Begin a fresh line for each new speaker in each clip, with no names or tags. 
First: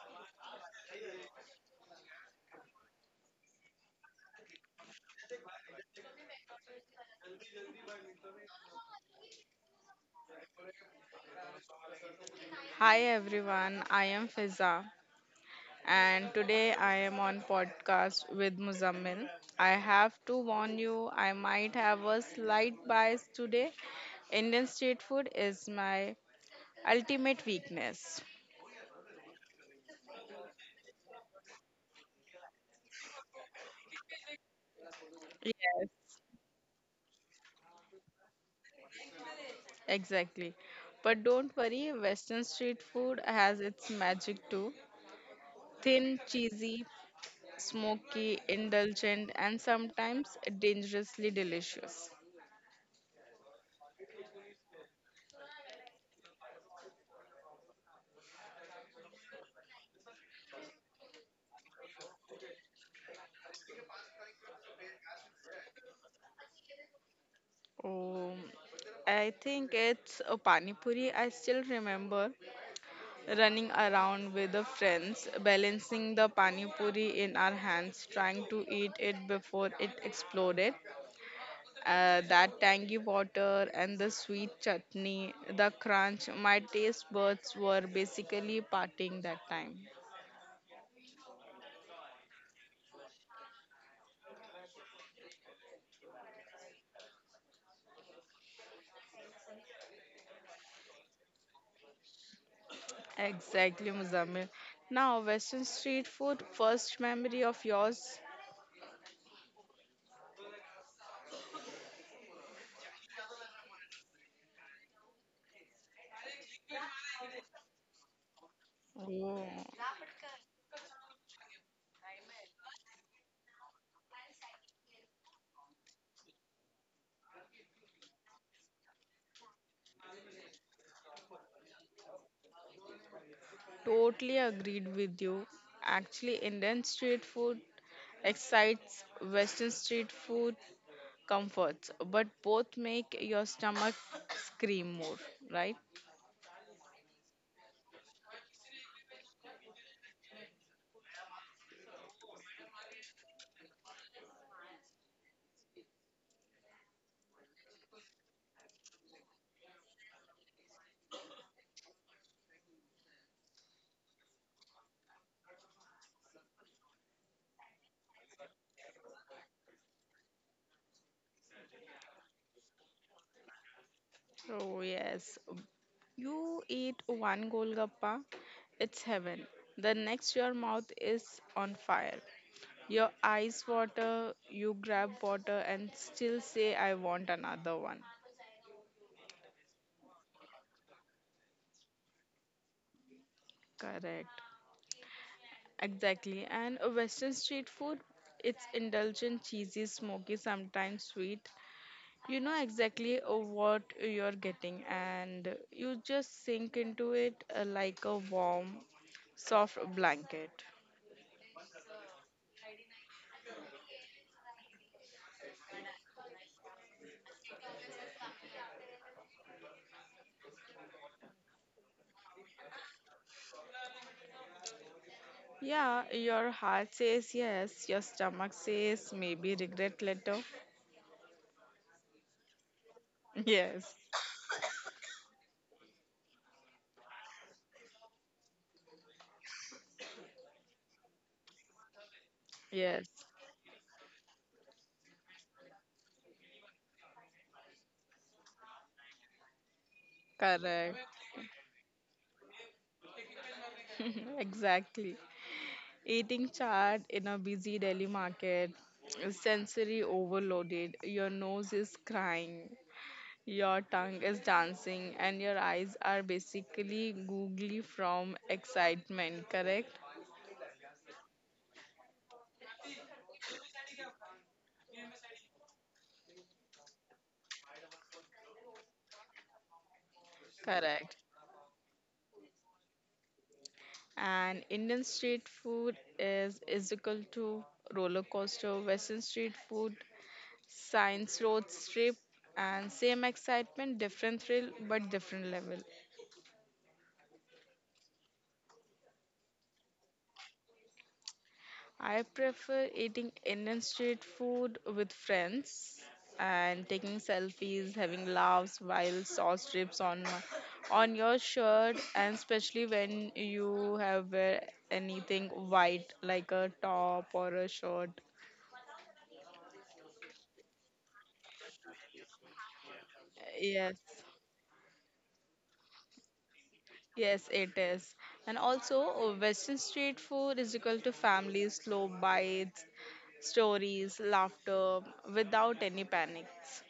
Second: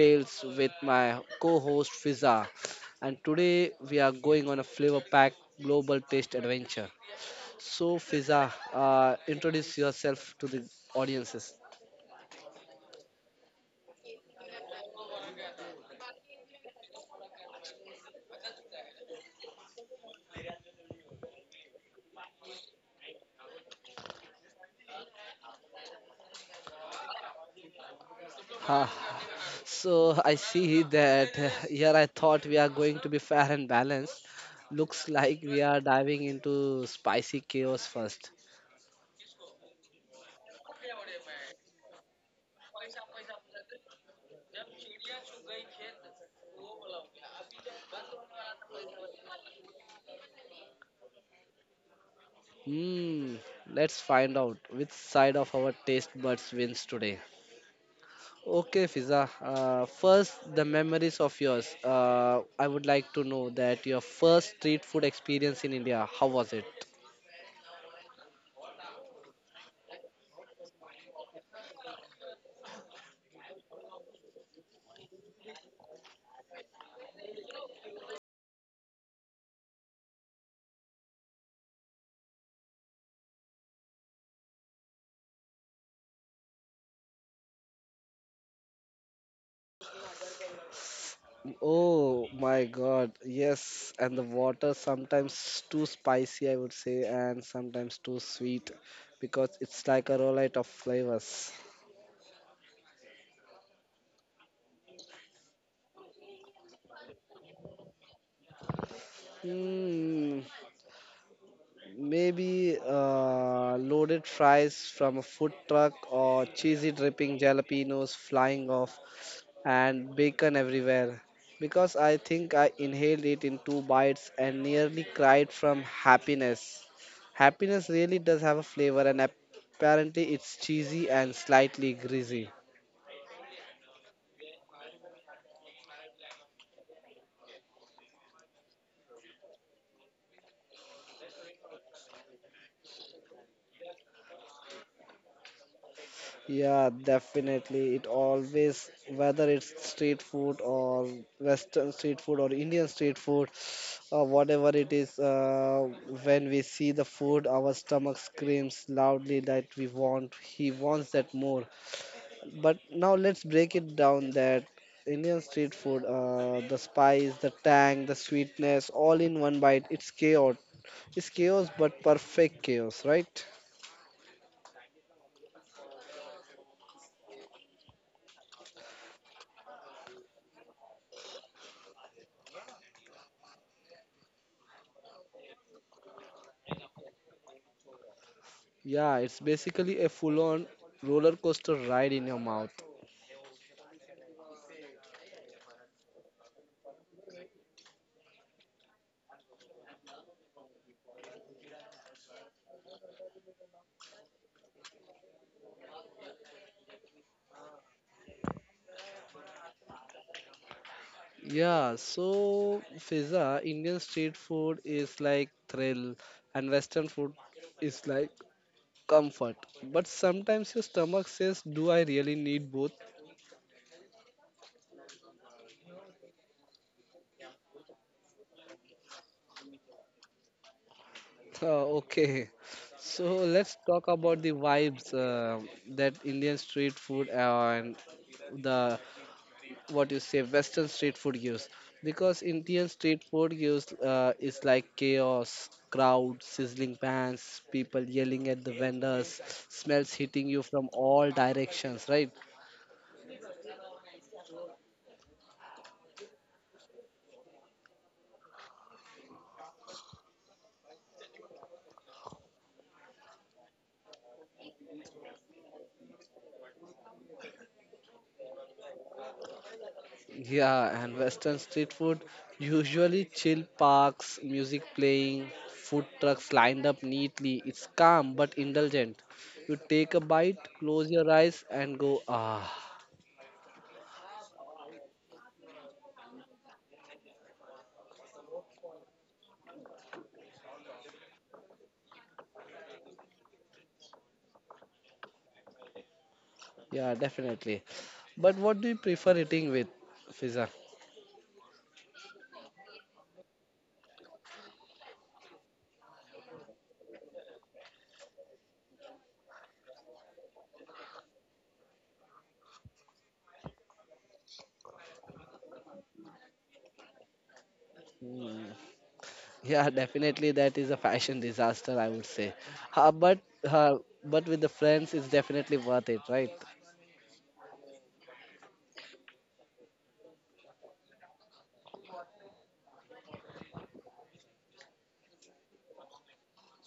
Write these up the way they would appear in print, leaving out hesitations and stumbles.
Tales with my co-host Fiza. And today we are going on a flavor-packed global taste adventure. So Fiza, introduce yourself to the audiences.
Hi everyone, I am Fiza and today I am on podcast with Muzammil. I have to warn you, I might have a slight bias today. Indian street food is my ultimate weakness.
Ha. So I see that here I thought we are going to be fair and balanced. Looks like we are
Yes,
diving into spicy chaos first.
exactly. But don't worry, Western street food has its magic too. Thin, cheesy, smoky, indulgent, and sometimes dangerously delicious.
Hmm. Let's find out which side of our taste buds wins today. Okay, Fiza. First, the memories of yours. I would like to know that your first street food experience in India. How was it?
Oh, I think it's a pani puri. I still remember running around with the friends, balancing the pani puri in our hands, trying to eat it before it exploded. That tangy water and the sweet chutney, the crunch, my taste buds were basically partying that time.
Oh my God, yes. And the water sometimes too spicy, I would say, and sometimes too sweet because it's like a roulette of flavors.
Exactly, Muzammil. Now, Western street food, first memory of yours?
Hmm. Maybe loaded fries from a food truck or cheesy dripping jalapenos flying off
Oh.
and bacon everywhere. Because I think I inhaled it in two bites and nearly cried from happiness. Happiness really does have a flavor, and apparently it's cheesy and slightly greasy.
Totally agreed with you. Actually, Indian street food excites Western street food comforts, but both make your stomach scream more, right?
Yeah, definitely. It always, whether it's street food or Western street food or Indian street food, or whatever it is, when we see the food, our stomach screams loudly that we want, he wants that more. But now let's break it down that Indian street food, the spice, the tang, the sweetness, all in one bite. It's chaos. It's chaos, but perfect chaos, right?
Oh yes, you eat one golgappa, it's heaven. The next your mouth is on fire. Your eyes water, you grab water and still say I want another one.
Yeah, it's basically a full-on roller coaster ride in your mouth.
Correct. Exactly. And a Western street food, it's indulgent, cheesy, smoky, sometimes sweet. You know exactly what you're getting, and you just sink into it like a warm, soft blanket.
Yeah, so Fiza, Indian street food is like thrill and Western food is like comfort. But sometimes your stomach says, do I really need both?
Yeah, your heart says yes, your stomach says maybe regret later.
Okay, so let's talk
Yes,
about the vibes that Indian street food and the what you say Western street food gives, because Indian
yes,
street food gives is like chaos, crowd, sizzling pans, people yelling at the vendors, smells hitting you from
correct.
all directions, right?
Exactly. Eating chaat in a busy Delhi market, sensory overloaded, your nose is crying, your tongue is dancing, and your eyes are basically googly from excitement, correct?
Yeah, and Western street food, usually chill parks, music playing, food trucks lined up neatly. It's calm but indulgent. You take a bite, close
Correct.
your eyes, and go ah.
And Indian street food is equal to roller coaster, Western street food, science road strip, and same excitement, different thrill, but different level.
Yeah, definitely. But what do you prefer eating with, Fiza?
I prefer eating Indian street food with friends and taking selfies, having laughs while sauce drips on on your shirt, and especially when you have wear anything white like a top or a shirt.
Hmm. Yeah, definitely that is a fashion disaster, I would say. Uh, but
Yes,
uh, but with the friends, it's definitely worth it, right?
yes, it is. And also, Western street food is equal to family, slow bites, stories, laughter without any panics.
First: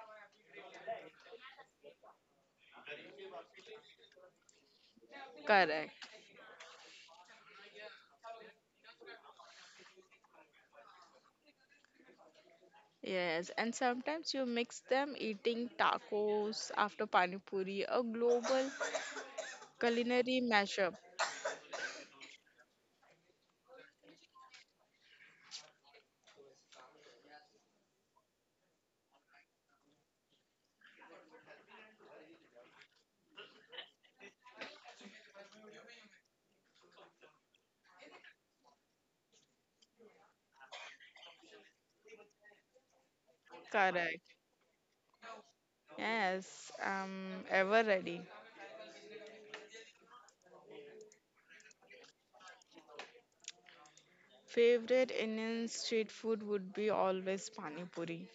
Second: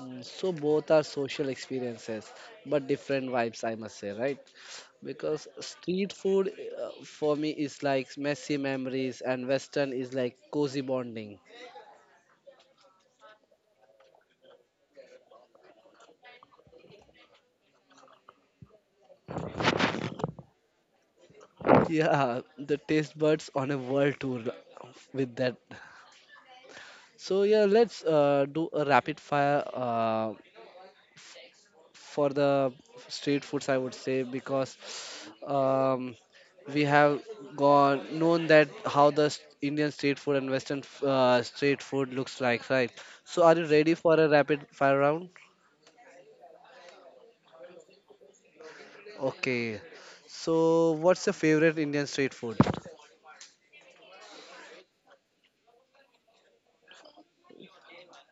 Mm. So both are social experiences, but different vibes, I must say, right? Because
Correct.
street food for me is like messy memories, and Western is like cozy bonding.
Yes, and sometimes you mix them eating tacos after pani puri, a global culinary mashup.
Yeah, the taste buds on a world tour with that. So yeah, let's do a rapid fire. For the street foods, I would say, because um, we have gone known that how the Indian street food and Western street food looks like, right? So, are you ready for a
Correct.
rapid fire round?
Yes, I'm ever ready.
Okay. So, what's your favorite Indian street food?
Favorite Indian street food would be always pani puri.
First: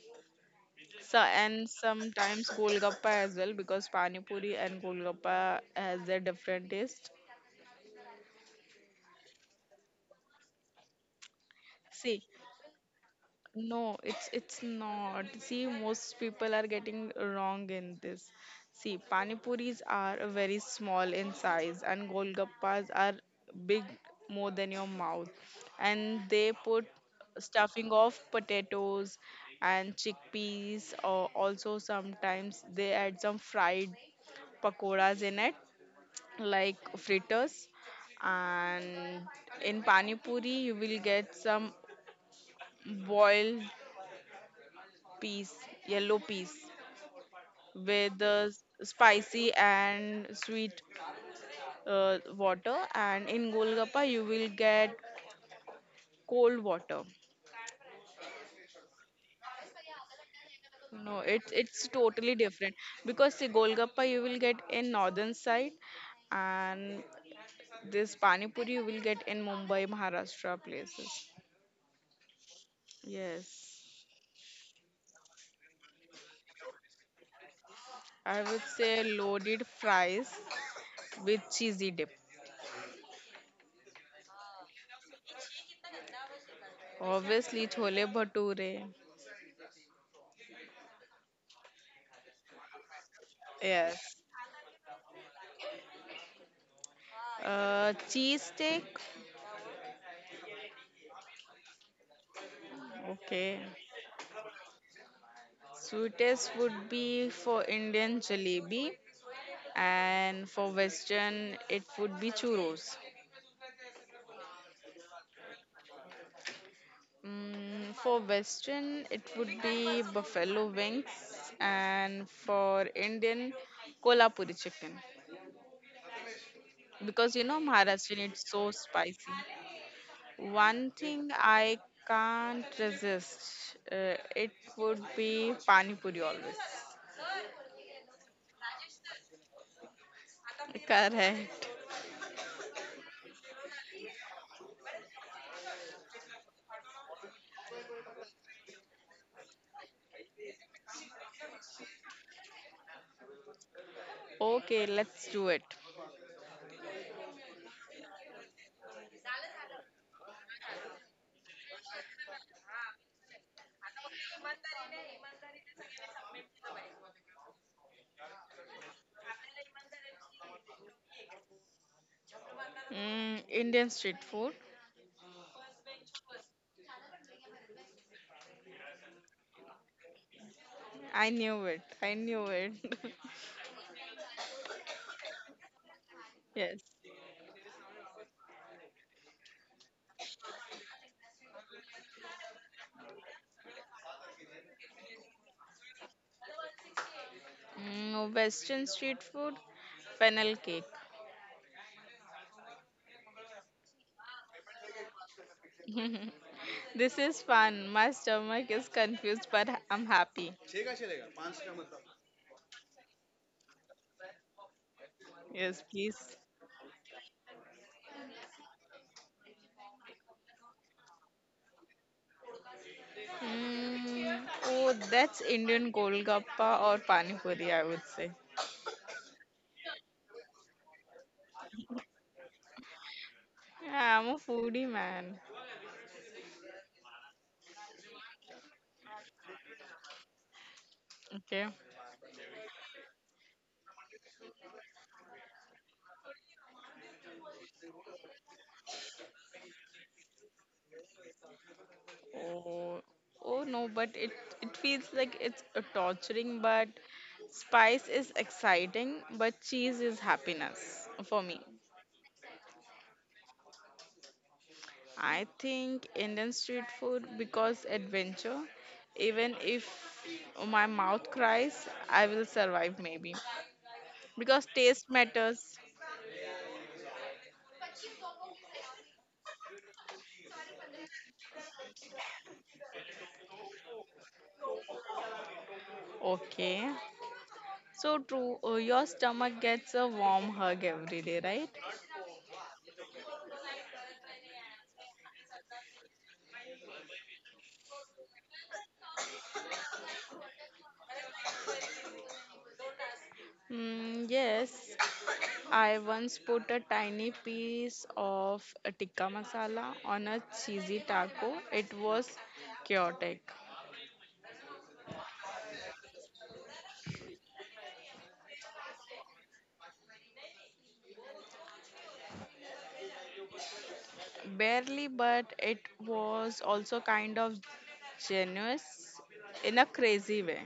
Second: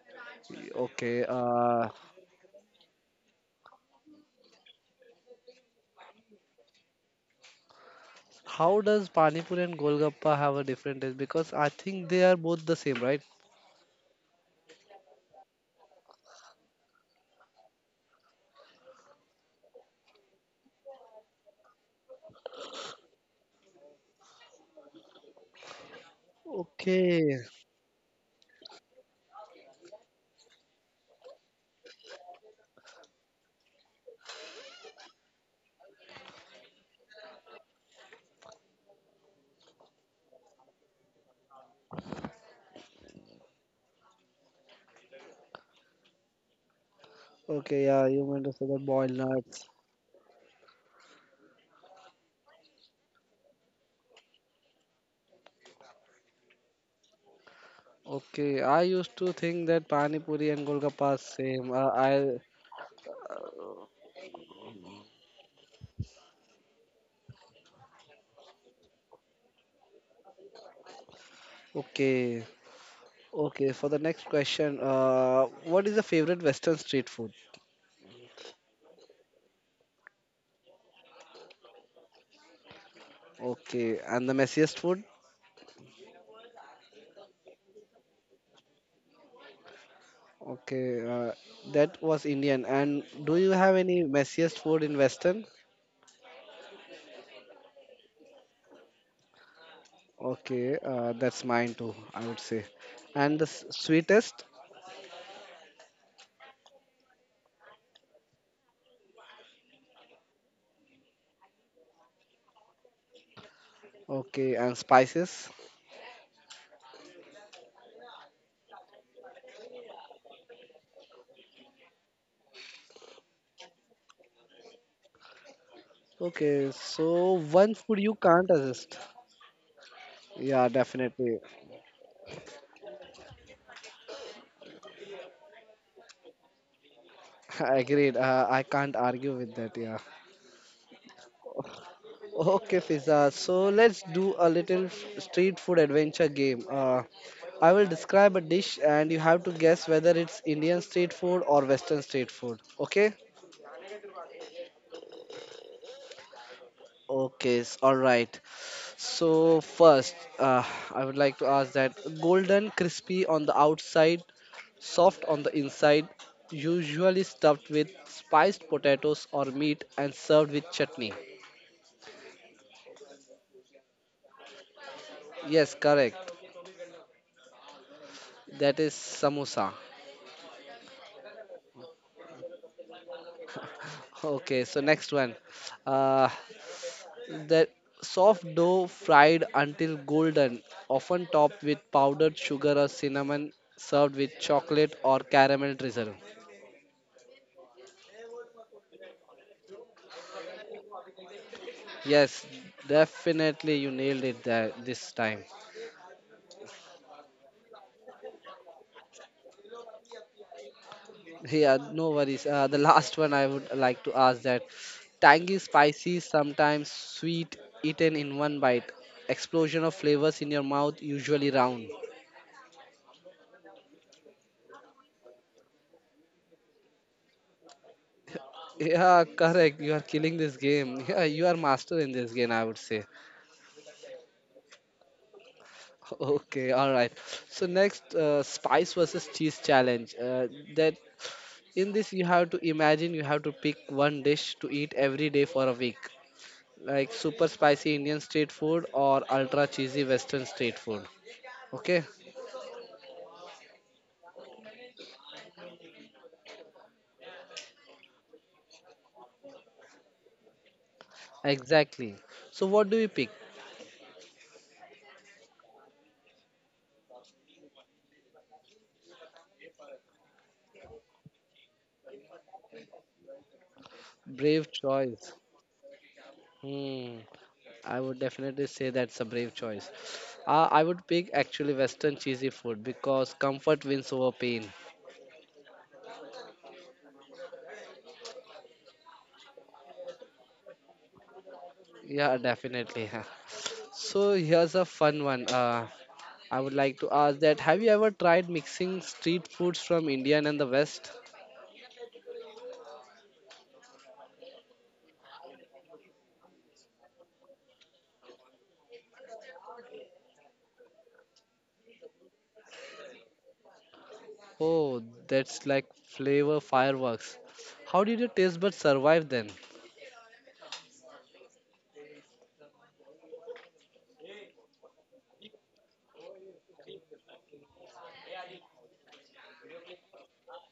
So
Okay.
and sometimes golgappa as well because pani puri and golgappa has their different taste.
How does Pani Puri and Golgappa have a different taste? Because I think they
See,
are both the same, right?
no, it's not. See, most people are getting wrong in this. See, pani puris are very small in size, and golgappas are big, more than your mouth, and they put
Okay.
stuffing of potatoes and chickpeas, or also sometimes they add some fried pakoras in it, like fritters, and in pani puri you will get some boiled peas, yellow peas
Okay. Yeah,
with
you meant
the
to say the boiled
spicy
nuts.
and sweet water and in golgappa you will get cold water.
Okay, I used to think that Pani Puri and Golgappa are
No, it's
same.
it's
I
totally different because see golgappa you will get in northern side and this pani puri you will get in Mumbai Maharashtra places.
Okay, okay. For the
Yes.
next question, what is the favorite Western street food?
I would say loaded fries with cheesy dip.
Okay, and the messiest food?
Obviously chole bhature.
Okay, that was Indian. And do you have any
Yes,
messiest food in Western?
cheese steak.
Okay, that's mine too. I would say. And the
Okay.
sweetest?
Sweetest would be for Indian jalebi, and for Western, it would be churros.
Okay, and spices?
Mm, for Western, it would be buffalo wings, and for Indian, kolhapuri chicken.
Okay,
Because
so
you know,
one food you
Maharashtrian, it's
can't
so
resist.
spicy.
Yeah,
One thing
definitely.
I can't resist, it would be pani puri always.
Agreed. I can't argue with that. Yeah.
Correct.
Okay, Fiza. So let's do a little street food adventure game. I will describe a dish and you have to guess whether it's Indian street food or Western street food. Okay?
Okay, let's do it.
Okay, all right. So first, I would like to ask that golden crispy on the outside, soft on the inside, usually stuffed with spiced potatoes or meat and served with chutney.
Mm, Indian street food.
Yes, correct. That is samosa.
I knew it. I knew it.
Okay, so next one. Uh,
Yes.
the soft dough fried until golden, often topped with powdered sugar or cinnamon, served with chocolate or caramel drizzle.
Mm, Western street food. Fennel cake.
Yes, definitely you nailed it there this time.
This is fun. My stomach is confused, but I'm happy.
Yeah, no worries. The last one I would like to ask that tangy,
Yes,
spicy,
please.
sometimes sweet, eaten in one bite. Explosion of flavors in your mouth, usually round.
Mm, oh, that's Indian golgappa or pani puri, I would say.
Yeah, correct. You are killing this game. Yeah, you are master in this game, I would say.
Yeah, I'm a foodie man.
Okay, all right. So next, spice versus cheese challenge. That
Okay.
In this you have to imagine you have to pick one dish to eat every day for a week, like super spicy Indian street food or ultra cheesy Western street food. Okay,
Oh, oh no, but it feels like it's a torturing, but spice is exciting, but cheese is happiness for me.
exactly. So what do you pick?
I think Indian street food because adventure. Even if my mouth cries, I will survive maybe. Because
Brave
taste
choice.
matters.
Hmm. I would definitely say that's a brave choice. I would pick actually Western cheesy food because comfort wins over pain.
Okay. So true. Oh, your stomach gets a warm hug every day, right?
Yeah, definitely. Huh. So here's a fun one. I would like to ask that have you ever tried mixing street foods from India and the West?
Mm, yes. I once put a tiny piece of a tikka masala on a cheesy taco. It was chaotic.
Oh, that's like flavor fireworks. How did your taste buds survive then?
Barely, but it was also kind of generous in a crazy way.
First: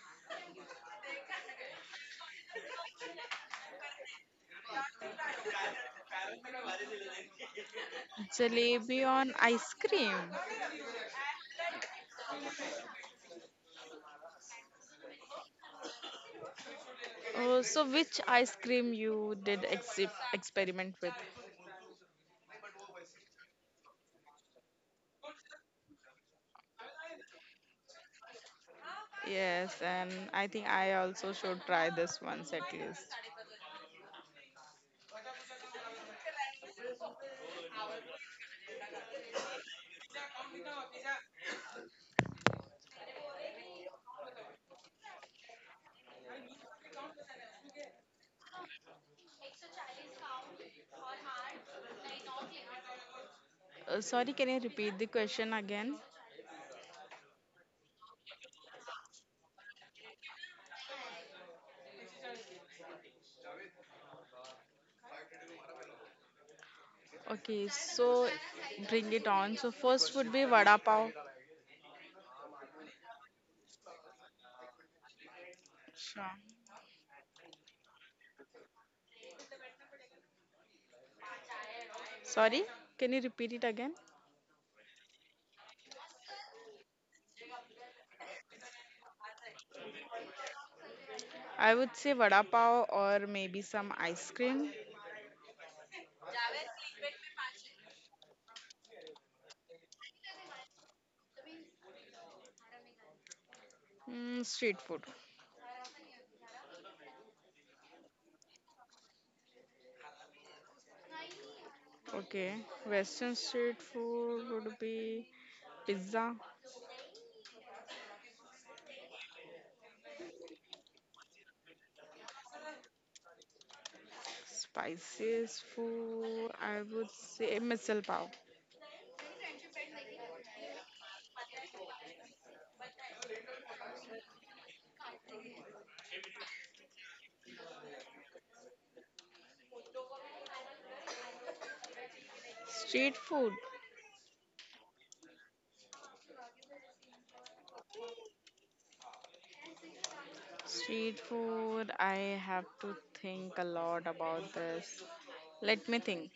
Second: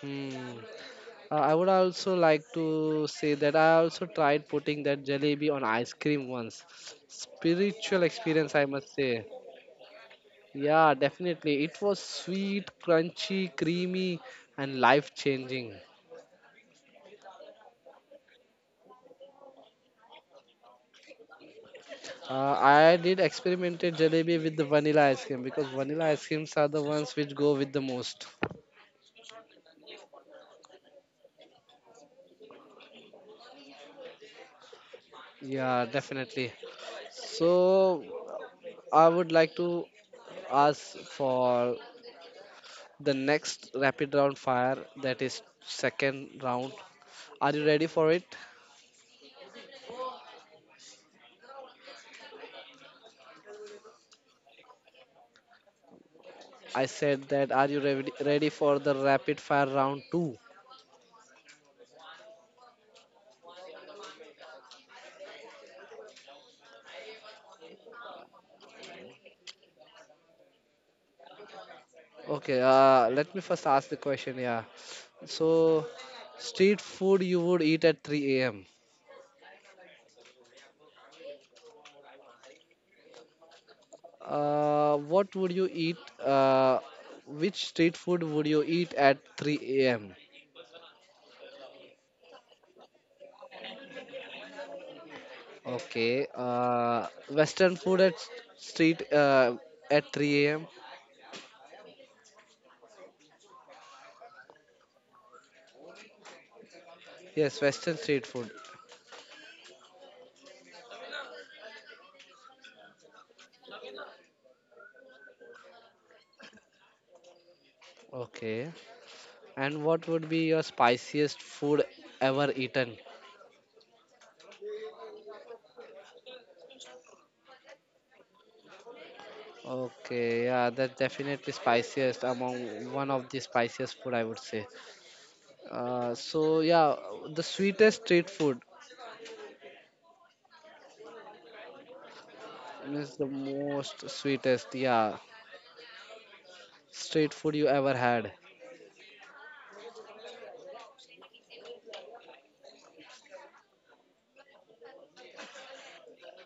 Hmm. I would also like to say that I also tried putting that jalebi on ice cream once. Spiritual experience, I must
Jalebi
say.
on ice cream.
Yeah, definitely. It was sweet, crunchy, creamy, and life changing.
Oh, so which ice cream you did experiment with?
I did experimented jalebi with the vanilla ice cream because vanilla ice creams are the ones which go with the most.
Yes, and I think I also should try this once at least.
Yeah, definitely. So I would like to ask for the next rapid round fire that is second round. Are you ready for it?
Sorry, can you repeat the question again?
I said that are you ready for the rapid fire round 2?
Okay, so bring it on. So first would be vada pav.
Okay, let me first ask the question, yeah. So,
Sure.
street food you would eat at 3 a.m.?
Sorry, can you repeat it again?
What would you eat? Which street food would you eat at 3 a.m.?
I would say vada pav or maybe some ice cream.
Okay, Western food at street at 3 a.m.
Mm, street food.
Yes, Western street food.
Okay, Western street food would be pizza.
Okay, and what would be your spiciest food ever eaten?
Spices food. I would say misal pav.
Okay, yeah, that's definitely spiciest among one of the spiciest food I would say. So yeah, the sweetest street food means
Street
the
food.
most sweetest, yeah, street food you ever had.
Street food. I have to think a lot about this. Let me think.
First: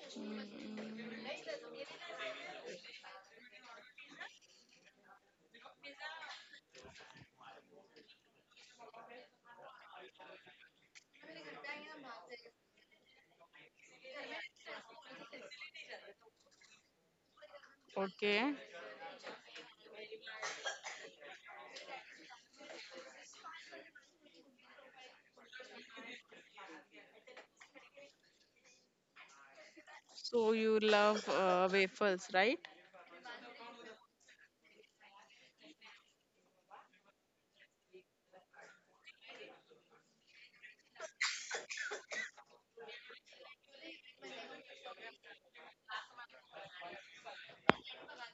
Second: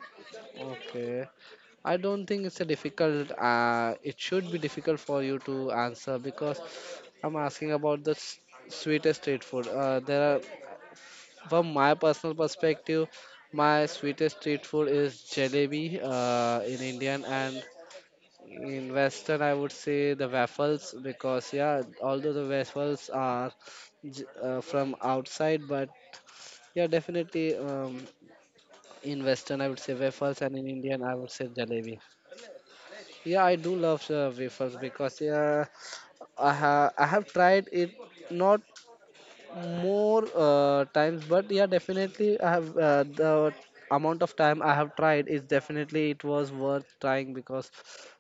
Mm,
Okay, I don't think it's a difficult. It should be difficult for you to answer because I'm asking about the sweetest street food. There are, from my personal perspective, my sweetest street food is jalebi in Indian, and
okay.
in Western, I would say the waffles because yeah, although the waffles are from outside, but yeah, definitely in Western I would say
So
waffles, and in
you
Indian I
love
would say jalebi.
wafers, right?
Yeah, I do love waffles because yeah, I have tried it not more times, but yeah definitely I have the amount of time I have tried is definitely it was worth trying, because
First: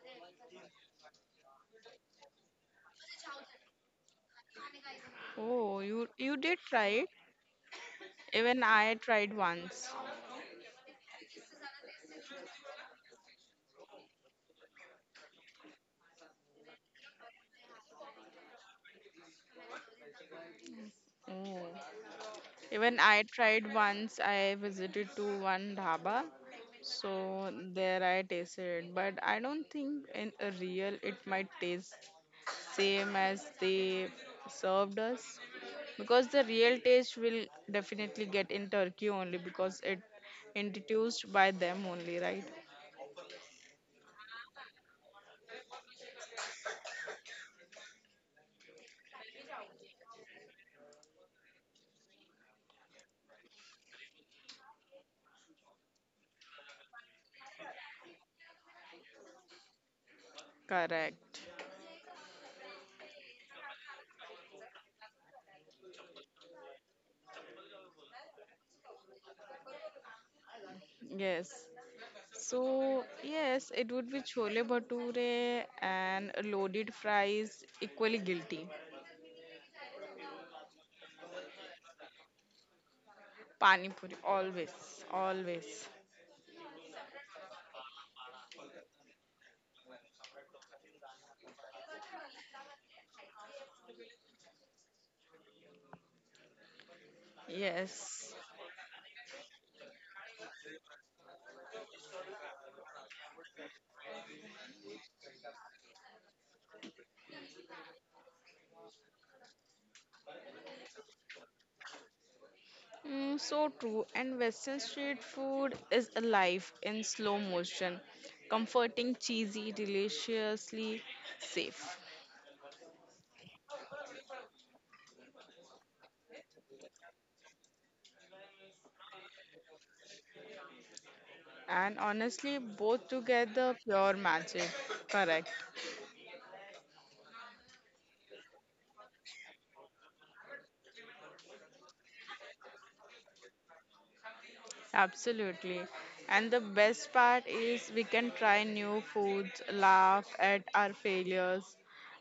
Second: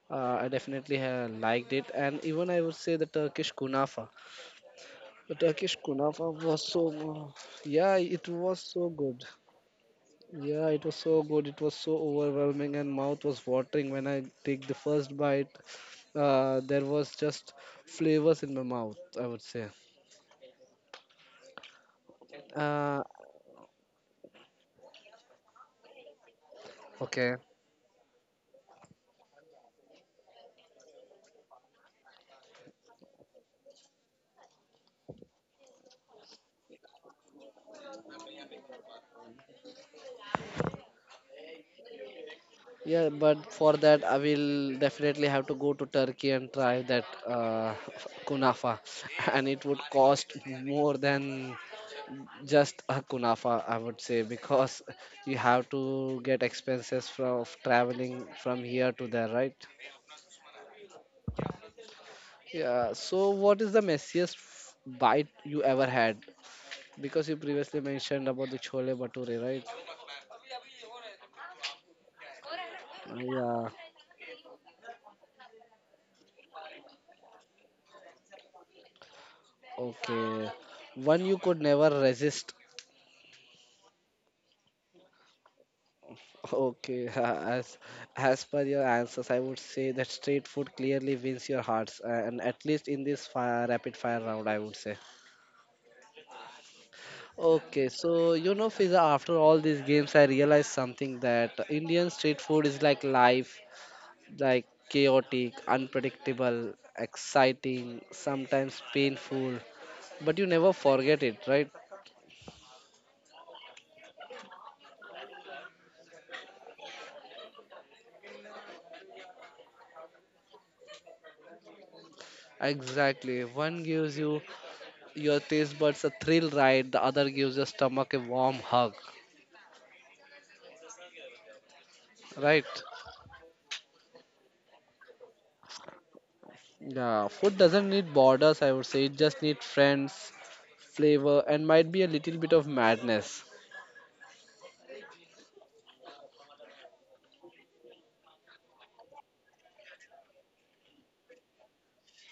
I definitely liked it. And even I would say the turkish kunafa the turkish
Oh, you
kunafa
you
was
did
so.
try it.
Yeah, it was
Even
so
I
good.
tried once.
Yeah, it was so good. It was so overwhelming and mouth was watering when I take the first bite. There was just flavors in my mouth, I would say.
Oh. Even
uh,
I tried once. I visited to one dhaba, so
okay.
there I tasted. But I don't think in a real it might taste same as they served us because the real taste will definitely get in Turkey only because it introduced by them only, right?
Yeah, but for that I will definitely have to go to Turkey and try that kunafa, and it would cost more than just a kunafa, I would say, because you have to get expenses from of traveling from here to there, right?
Correct.
Yeah. So, what is the messiest bite you ever had? Because you previously mentioned about the chole bhature, right?
Yes. So,
Yeah.
yes, it would be chole bhature and loaded fries equally guilty.
Okay. One you could never resist.
Pani puri, always, always.
Okay, as per your answers, I would say that street food clearly wins your hearts, and at least in this fire, rapid fire round, I would say. Okay, so
Yes.
you know, Fiza, after all these games, I realized something that Indian street food is like life, like chaotic, unpredictable, exciting, sometimes painful, but you never forget it, right?
Mm, so true. And Western street food is alive in slow motion, comforting, cheesy, deliciously safe.
Exactly. One gives you your taste buds a thrill ride, the other gives your stomach a warm hug,
And honestly,
right?
both together, pure magic. Correct.
Yeah, food doesn't need borders, I would say. It just needs friends, flavor, and might be a little bit of madness.
Absolutely. And the best part is we can try new foods, laugh at our failures,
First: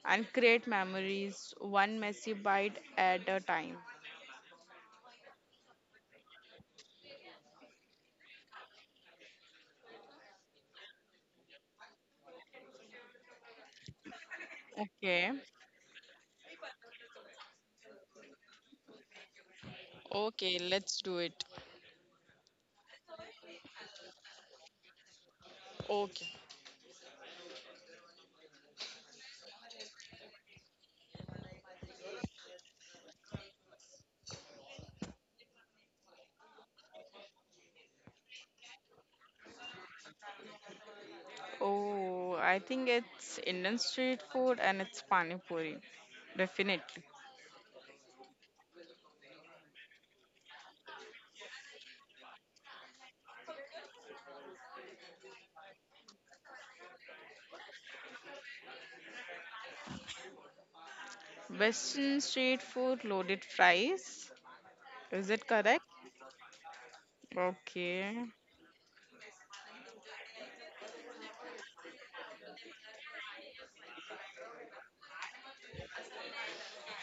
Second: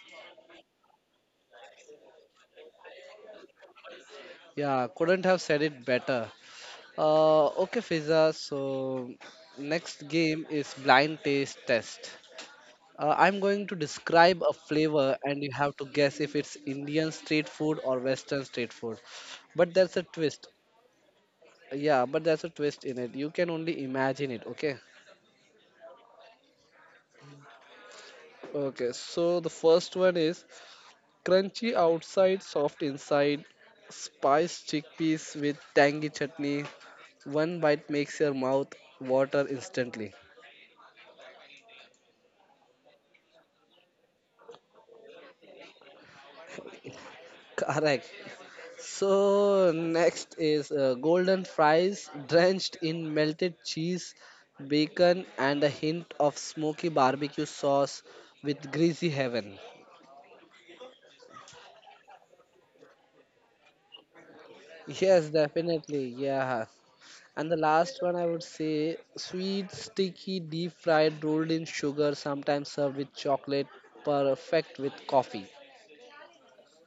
and create memories one messy bite at a time.
Yeah, couldn't have said it better. Okay, Fiza. So, next game is blind taste test. I'm going to describe a flavor,
Okay.
and you have to guess if it's Indian street food or Western street food. But there's a twist.
Okay, let's do it.
Yeah, but there's a twist in it. You can only imagine it. Okay.
Okay.
Okay. So the first one is: crunchy outside, soft inside. Spiced chickpeas with tangy chutney. One bite makes your mouth water instantly.
Oh, I think it's Indian street food and it's pani puri. Definitely.
Correct. So next is golden fries drenched in melted cheese, bacon, and a hint of smoky barbecue sauce with greasy heaven.
Western street food, loaded fries. Is
Yes,
it correct?
definitely. Yeah. And the last
Okay.
one I would say sweet, sticky, deep fried, rolled in sugar, sometimes served with chocolate, perfect with coffee.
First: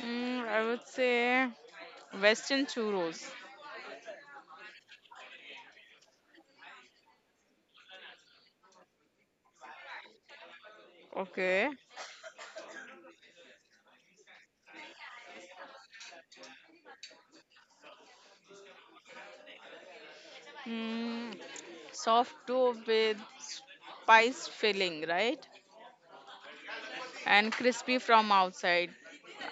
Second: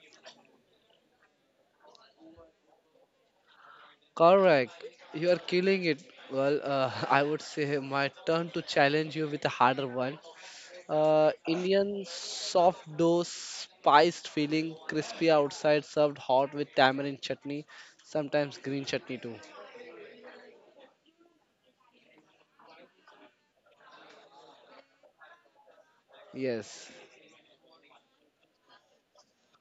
Mm, I would say Western churros.
Correct. You are killing it. Well, I would say my turn to challenge you with a harder one.
Okay.
Indian soft dough, spiced filling, crispy outside, served hot with tamarind chutney, sometimes green chutney too.
Mm, soft dough with spice filling, right?
Yes.
And crispy from outside.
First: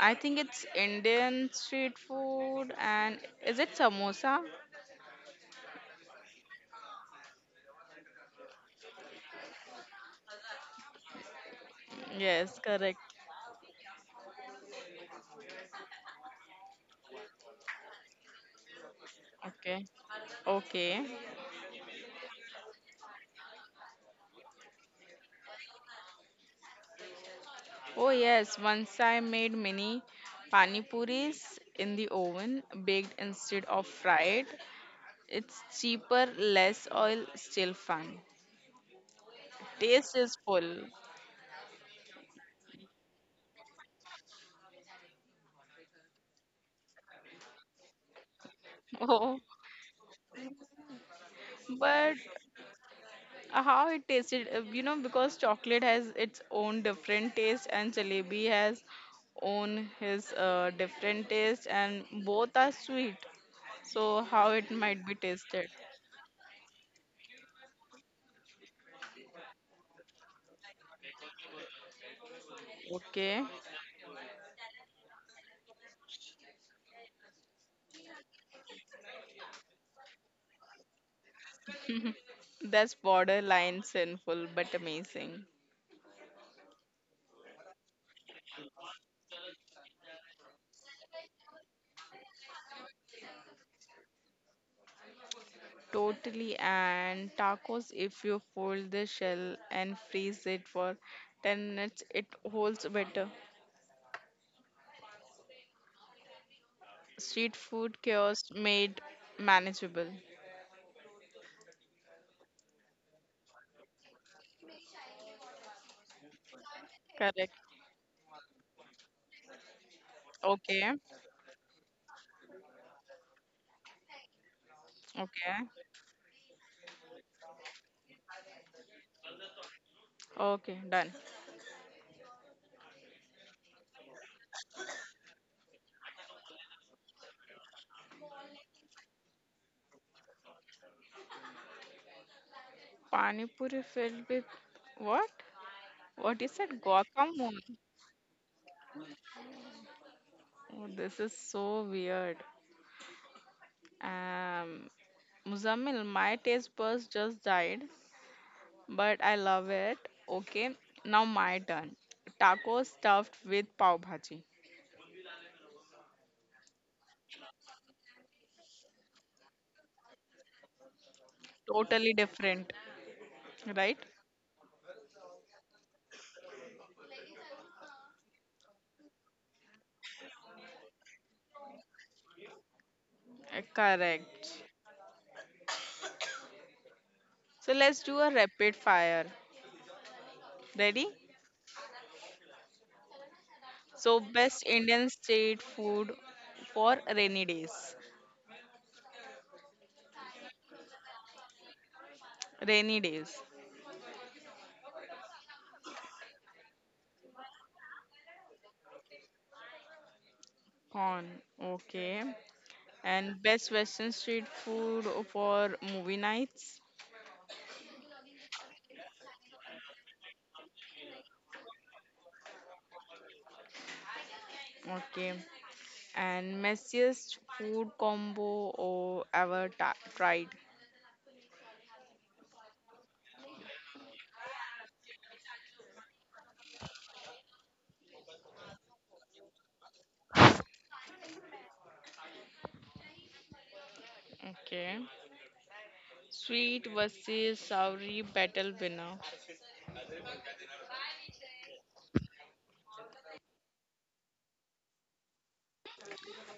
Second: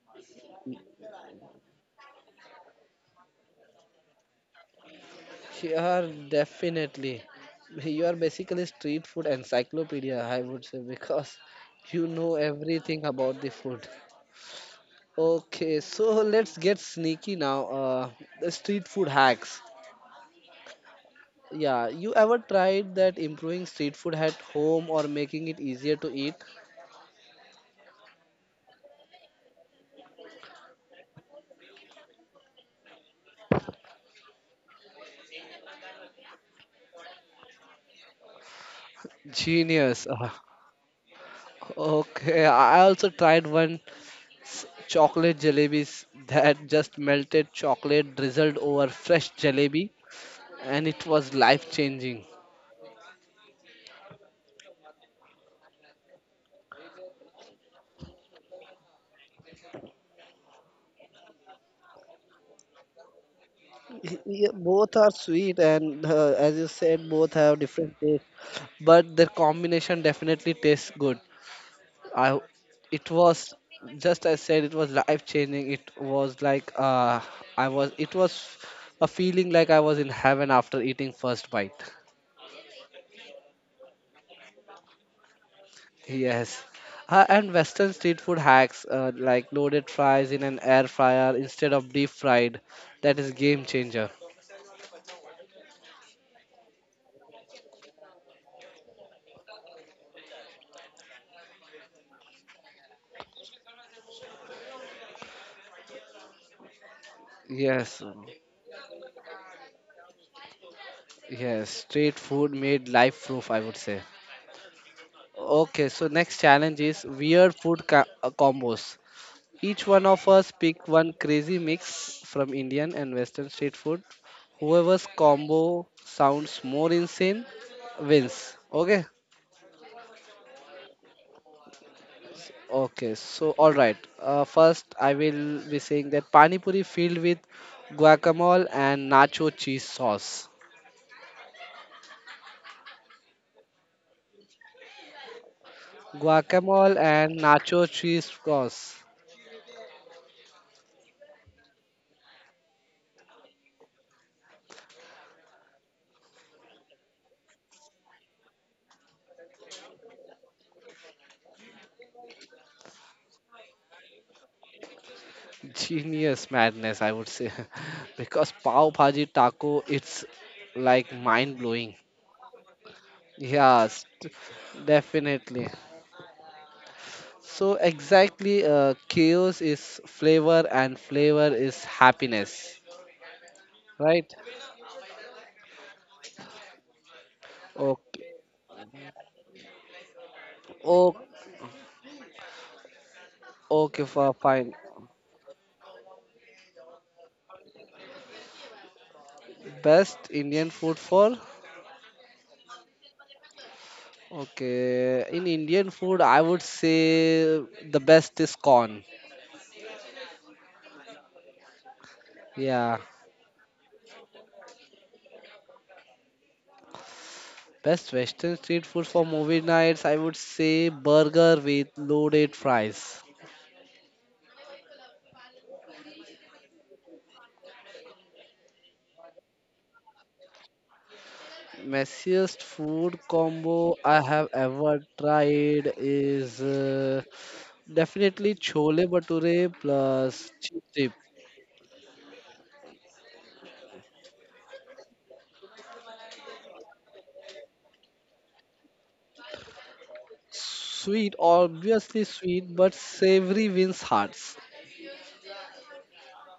I think it's Indian street food and is it samosa?
Sure, definitely. You are basically street food encyclopedia, I would say, because you know
Yes, correct.
everything about the food. Okay, so let's get sneaky now. The street food hacks.
Okay. Okay.
Yeah, you ever tried that improving street food at home or making it easier to eat?
Oh yes, once I made mini pani puris in the oven, baked instead of fried. It's cheaper, less oil, still fun.
Genius.
Taste is full.
Okay, I also tried chocolate jalebis that just melted chocolate drizzled over fresh
Oh,
jalebi, and it was life
but
changing.
How it tasted you know because chocolate has its own different taste and jalebi has own his different taste and both are sweet so how
Yeah,
it
both
might be
are sweet,
tasted.
and as you said, both have different tastes, but their combination definitely tastes good. I, it
Okay.
was I said, it was life changing. It was like it was a feeling like I was in heaven after eating first bite.
That's borderline sinful but amazing.
Yes. And Western street food hacks like loaded fries in an air fryer instead of deep fried, that is game changer.
Totally. And tacos if you fold the shell and freeze it for 10 minutes it holds better. Street
Yes,
food chaos made manageable.
yes, street food made life proof, I would say. Okay, so next challenge is weird
Correct.
combos. Each one of us pick
Okay.
one crazy mix from Indian and Western street food. Whoever's
Okay.
combo sounds more insane wins. Okay?
Okay, done.
Okay, so all right. First, I will be saying that pani puri filled with guacamole and nacho cheese sauce.
Pani puri filled with what? What is it?
Guacamole and
Guacamole.
nacho cheese sauce.
Oh, this is so weird. Um, Muzammil, my taste buds just died, but I love it. Okay, now my turn. Tacos stuffed with pav bhaji.
Genius madness, I would say, because pav bhaji taco, it's like mind blowing.
Totally different, right?
Yes, t- Definitely. So exactly, chaos is flavor and flavor is happiness, right?
Correct. So let's do
Okay,
a rapid fire. Ready?
okay, okay,
So
for
best
fine.
Indian street food for rainy days.
Best Indian food for?
Rainy days.
Okay, in Indian food, I would say the best is corn.
Corn, okay.
Yeah,
And best Western street food for movie nights.
best Western street food for movie nights, I would say burger with loaded fries.
Okay. And messiest food combo or ever tried.
Messiest food combo I have ever tried is definitely chole bhature plus chip.
Okay. Sweet versus soury battle winner.
Sweet, obviously sweet, but savory wins hearts.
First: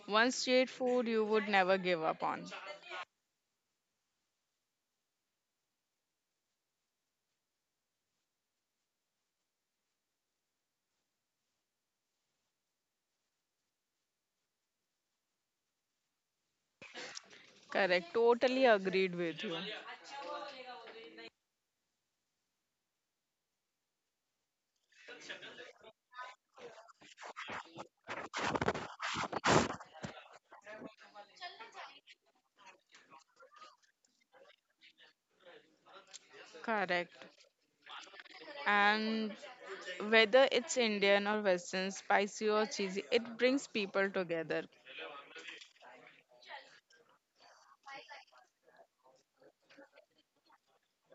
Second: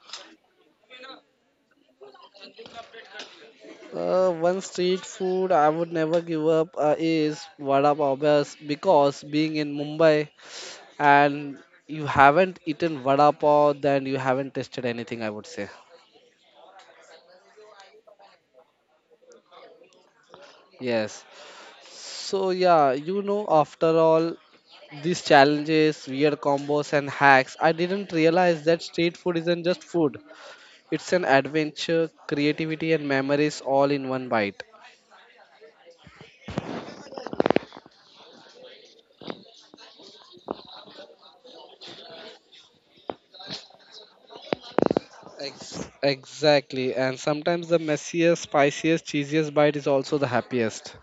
One street food you would never give up on.
One street food I would never give up is because being in Mumbai, and you haven't eaten vada pav, then you haven't tasted anything, I would say.
Correct. Totally agreed with you.
Yes. So, yeah, you know, after all these challenges, weird combos, and hacks, I didn't realize that street food isn't just food, it's an adventure, creativity, and memories all in one bite.
Correct. And whether it's Indian or Western, spicy or cheesy, it brings people together.
Exactly. And sometimes the messiest, spiciest, cheesiest bite is also the happiest.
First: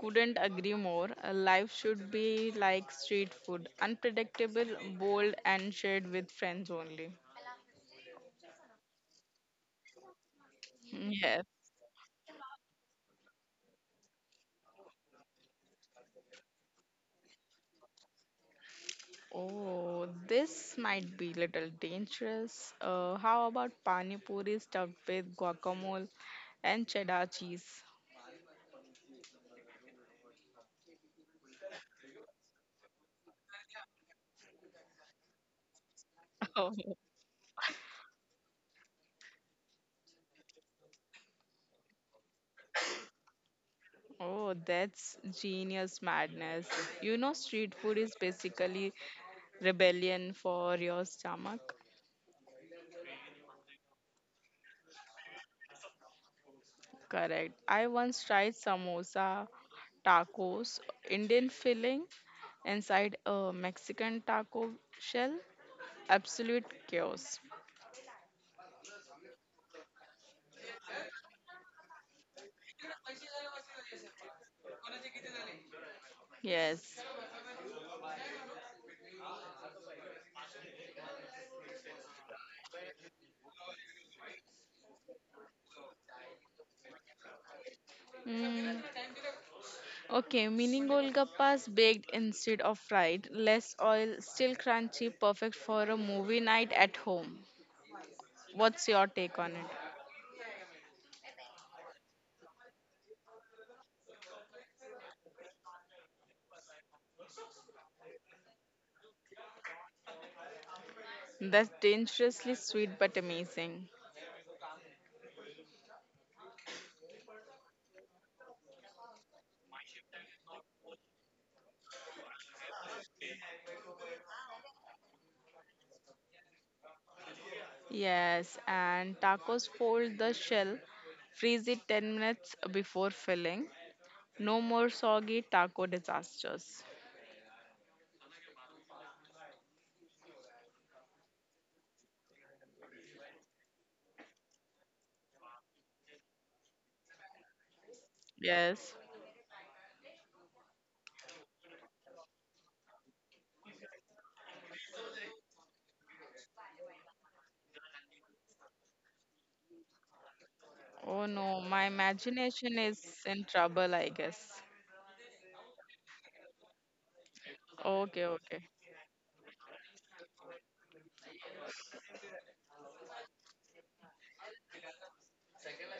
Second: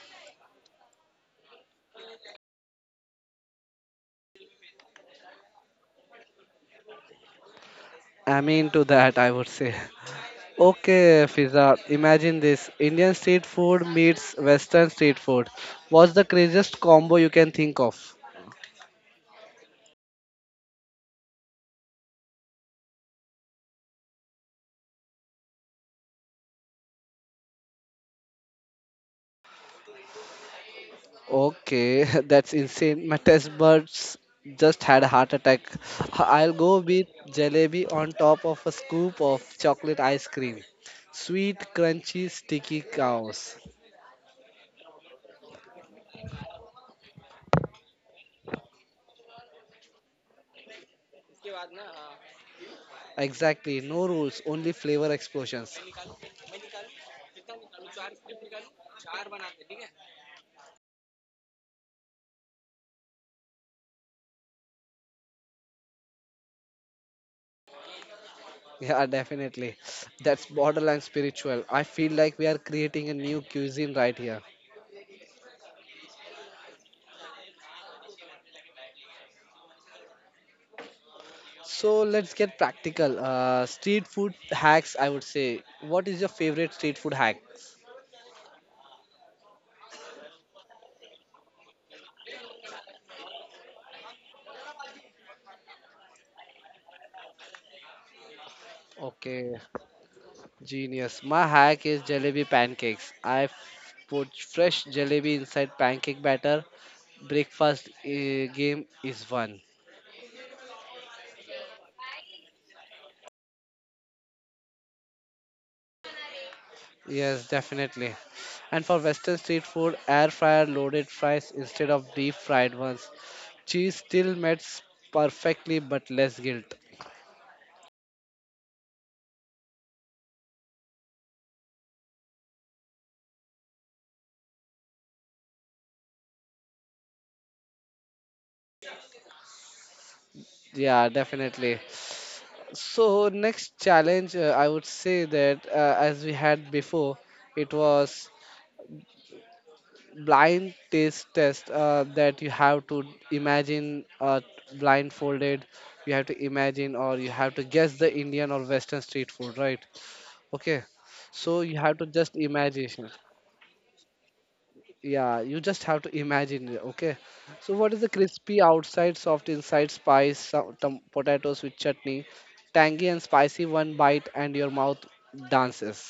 Couldn't agree more. A life should be like street food, unpredictable, bold, and shared with friends only.
I mean, to that, I would say. Okay,
Yes.
Fiza, imagine this. Indian street food meets Western street food. What's the craziest combo you can think of?
Oh, this might be little dangerous. How about pani puri stuffed with guacamole and cheddar cheese?
Okay, that's insane. My test buds just had a heart attack. I'll go
Oh,
with jalebi on top of a scoop of chocolate ice cream. Sweet, crunchy, sticky cows.
oh, that's genius madness. You know, street food is basically rebellion for your stomach.
Exactly, no rules, only flavor explosions.
Correct. I once tried samosa, tacos, Indian filling inside a Mexican taco shell. Absolute chaos.
Yeah, definitely. That's borderline spiritual. I feel like we are creating a new cuisine right here.
Yes.
So let's get practical. Street food hacks, I would say. What is your favorite street food hack?
Mm. Okay, mini golgappas baked instead of fried. Less oil, still crunchy, perfect for a movie night at home. What's your take
Okay,
on it?
genius. My hack is jalebi pancakes. Put fresh jalebi inside pancake batter. Breakfast game is one.
That's dangerously sweet but amazing.
Yes, definitely. And for Western street food, air fryer loaded fries instead of deep fried ones. Cheese still melts perfectly but less guilt.
Yes, and tacos fold the shell, freeze it 10 minutes before filling. No more soggy taco disasters.
Yeah, definitely. So next challenge, I would say that as we had before, it was
Yes.
blind taste test that you have to imagine blindfolded. You have to imagine or you have to guess the Indian or Western street food, right? Okay,
Oh
so
no,
you
my
have to just
imagination
imagine,
is in trouble, I guess.
yeah, you just have to imagine it. Okay, so what is the
Okay,
crispy
okay.
outside soft inside potatoes with chutney, tangy and spicy, one bite and your mouth dances.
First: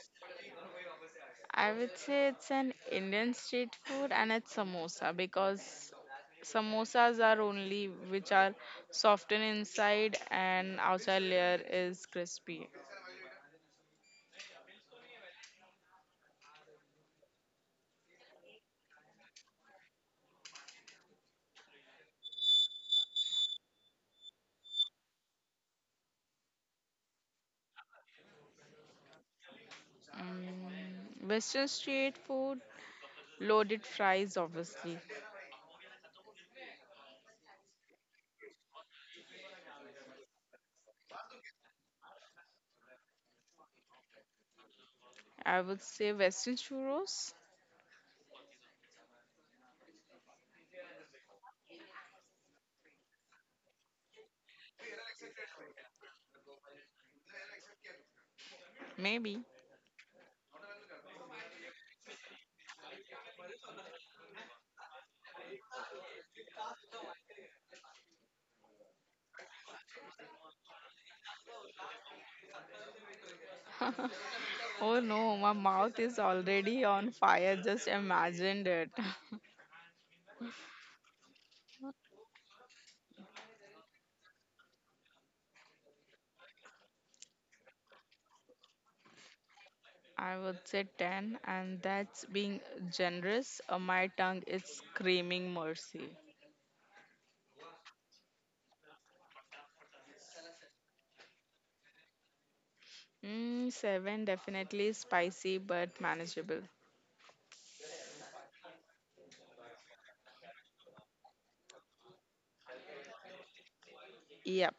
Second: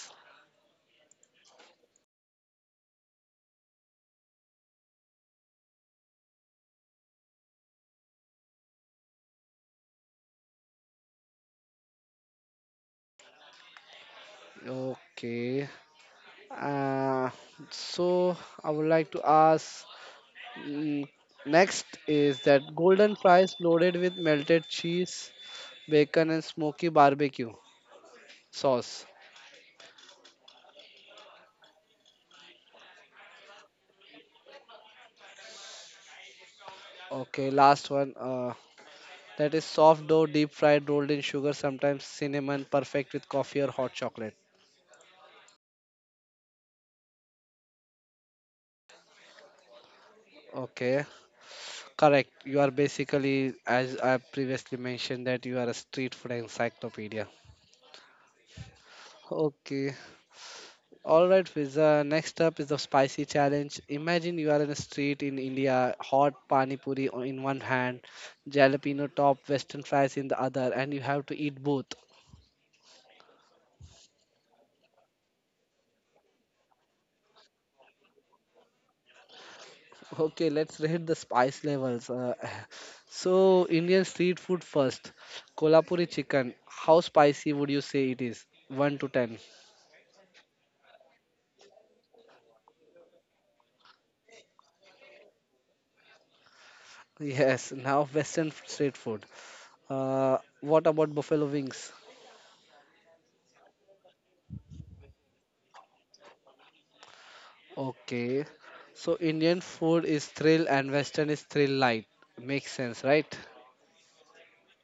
I would say it's an Indian street food and it's samosa because samosas are only which are softened inside and outside layer is crispy.
Okay, uh, so I would like to ask, mm, next is that golden fries loaded with melted cheese, bacon and smoky barbecue sauce.
Mm, Western street food. Loaded fries, obviously.
Okay, last one, that is soft dough, deep fried, rolled in sugar, sometimes cinnamon, perfect with coffee or hot chocolate.
I would say Western churros,
Okay, correct. You are basically, as I previously mentioned, that you are a street food encyclopedia.
maybe.
Okay, all right, Fiza. Next up is the spicy challenge. Imagine you are in a street in India, hot in one hand, jalapeno top, western fries in the other, and you have to eat both.
Oh no, my mouth is already on fire. Just imagined it.
Okay, let's rate the spice levels. So, Indian street food first. Kolhapuri chicken. How spicy would you say it is? 1 to 10.
I would say 10, and that's being generous. My tongue is screaming mercy.
Yes, now Western street food. What about buffalo wings?
Mm, 7 definitely spicy but manageable.
Okay. So, Indian food is thrill and Western is thrill light. Makes sense, right?
Yep.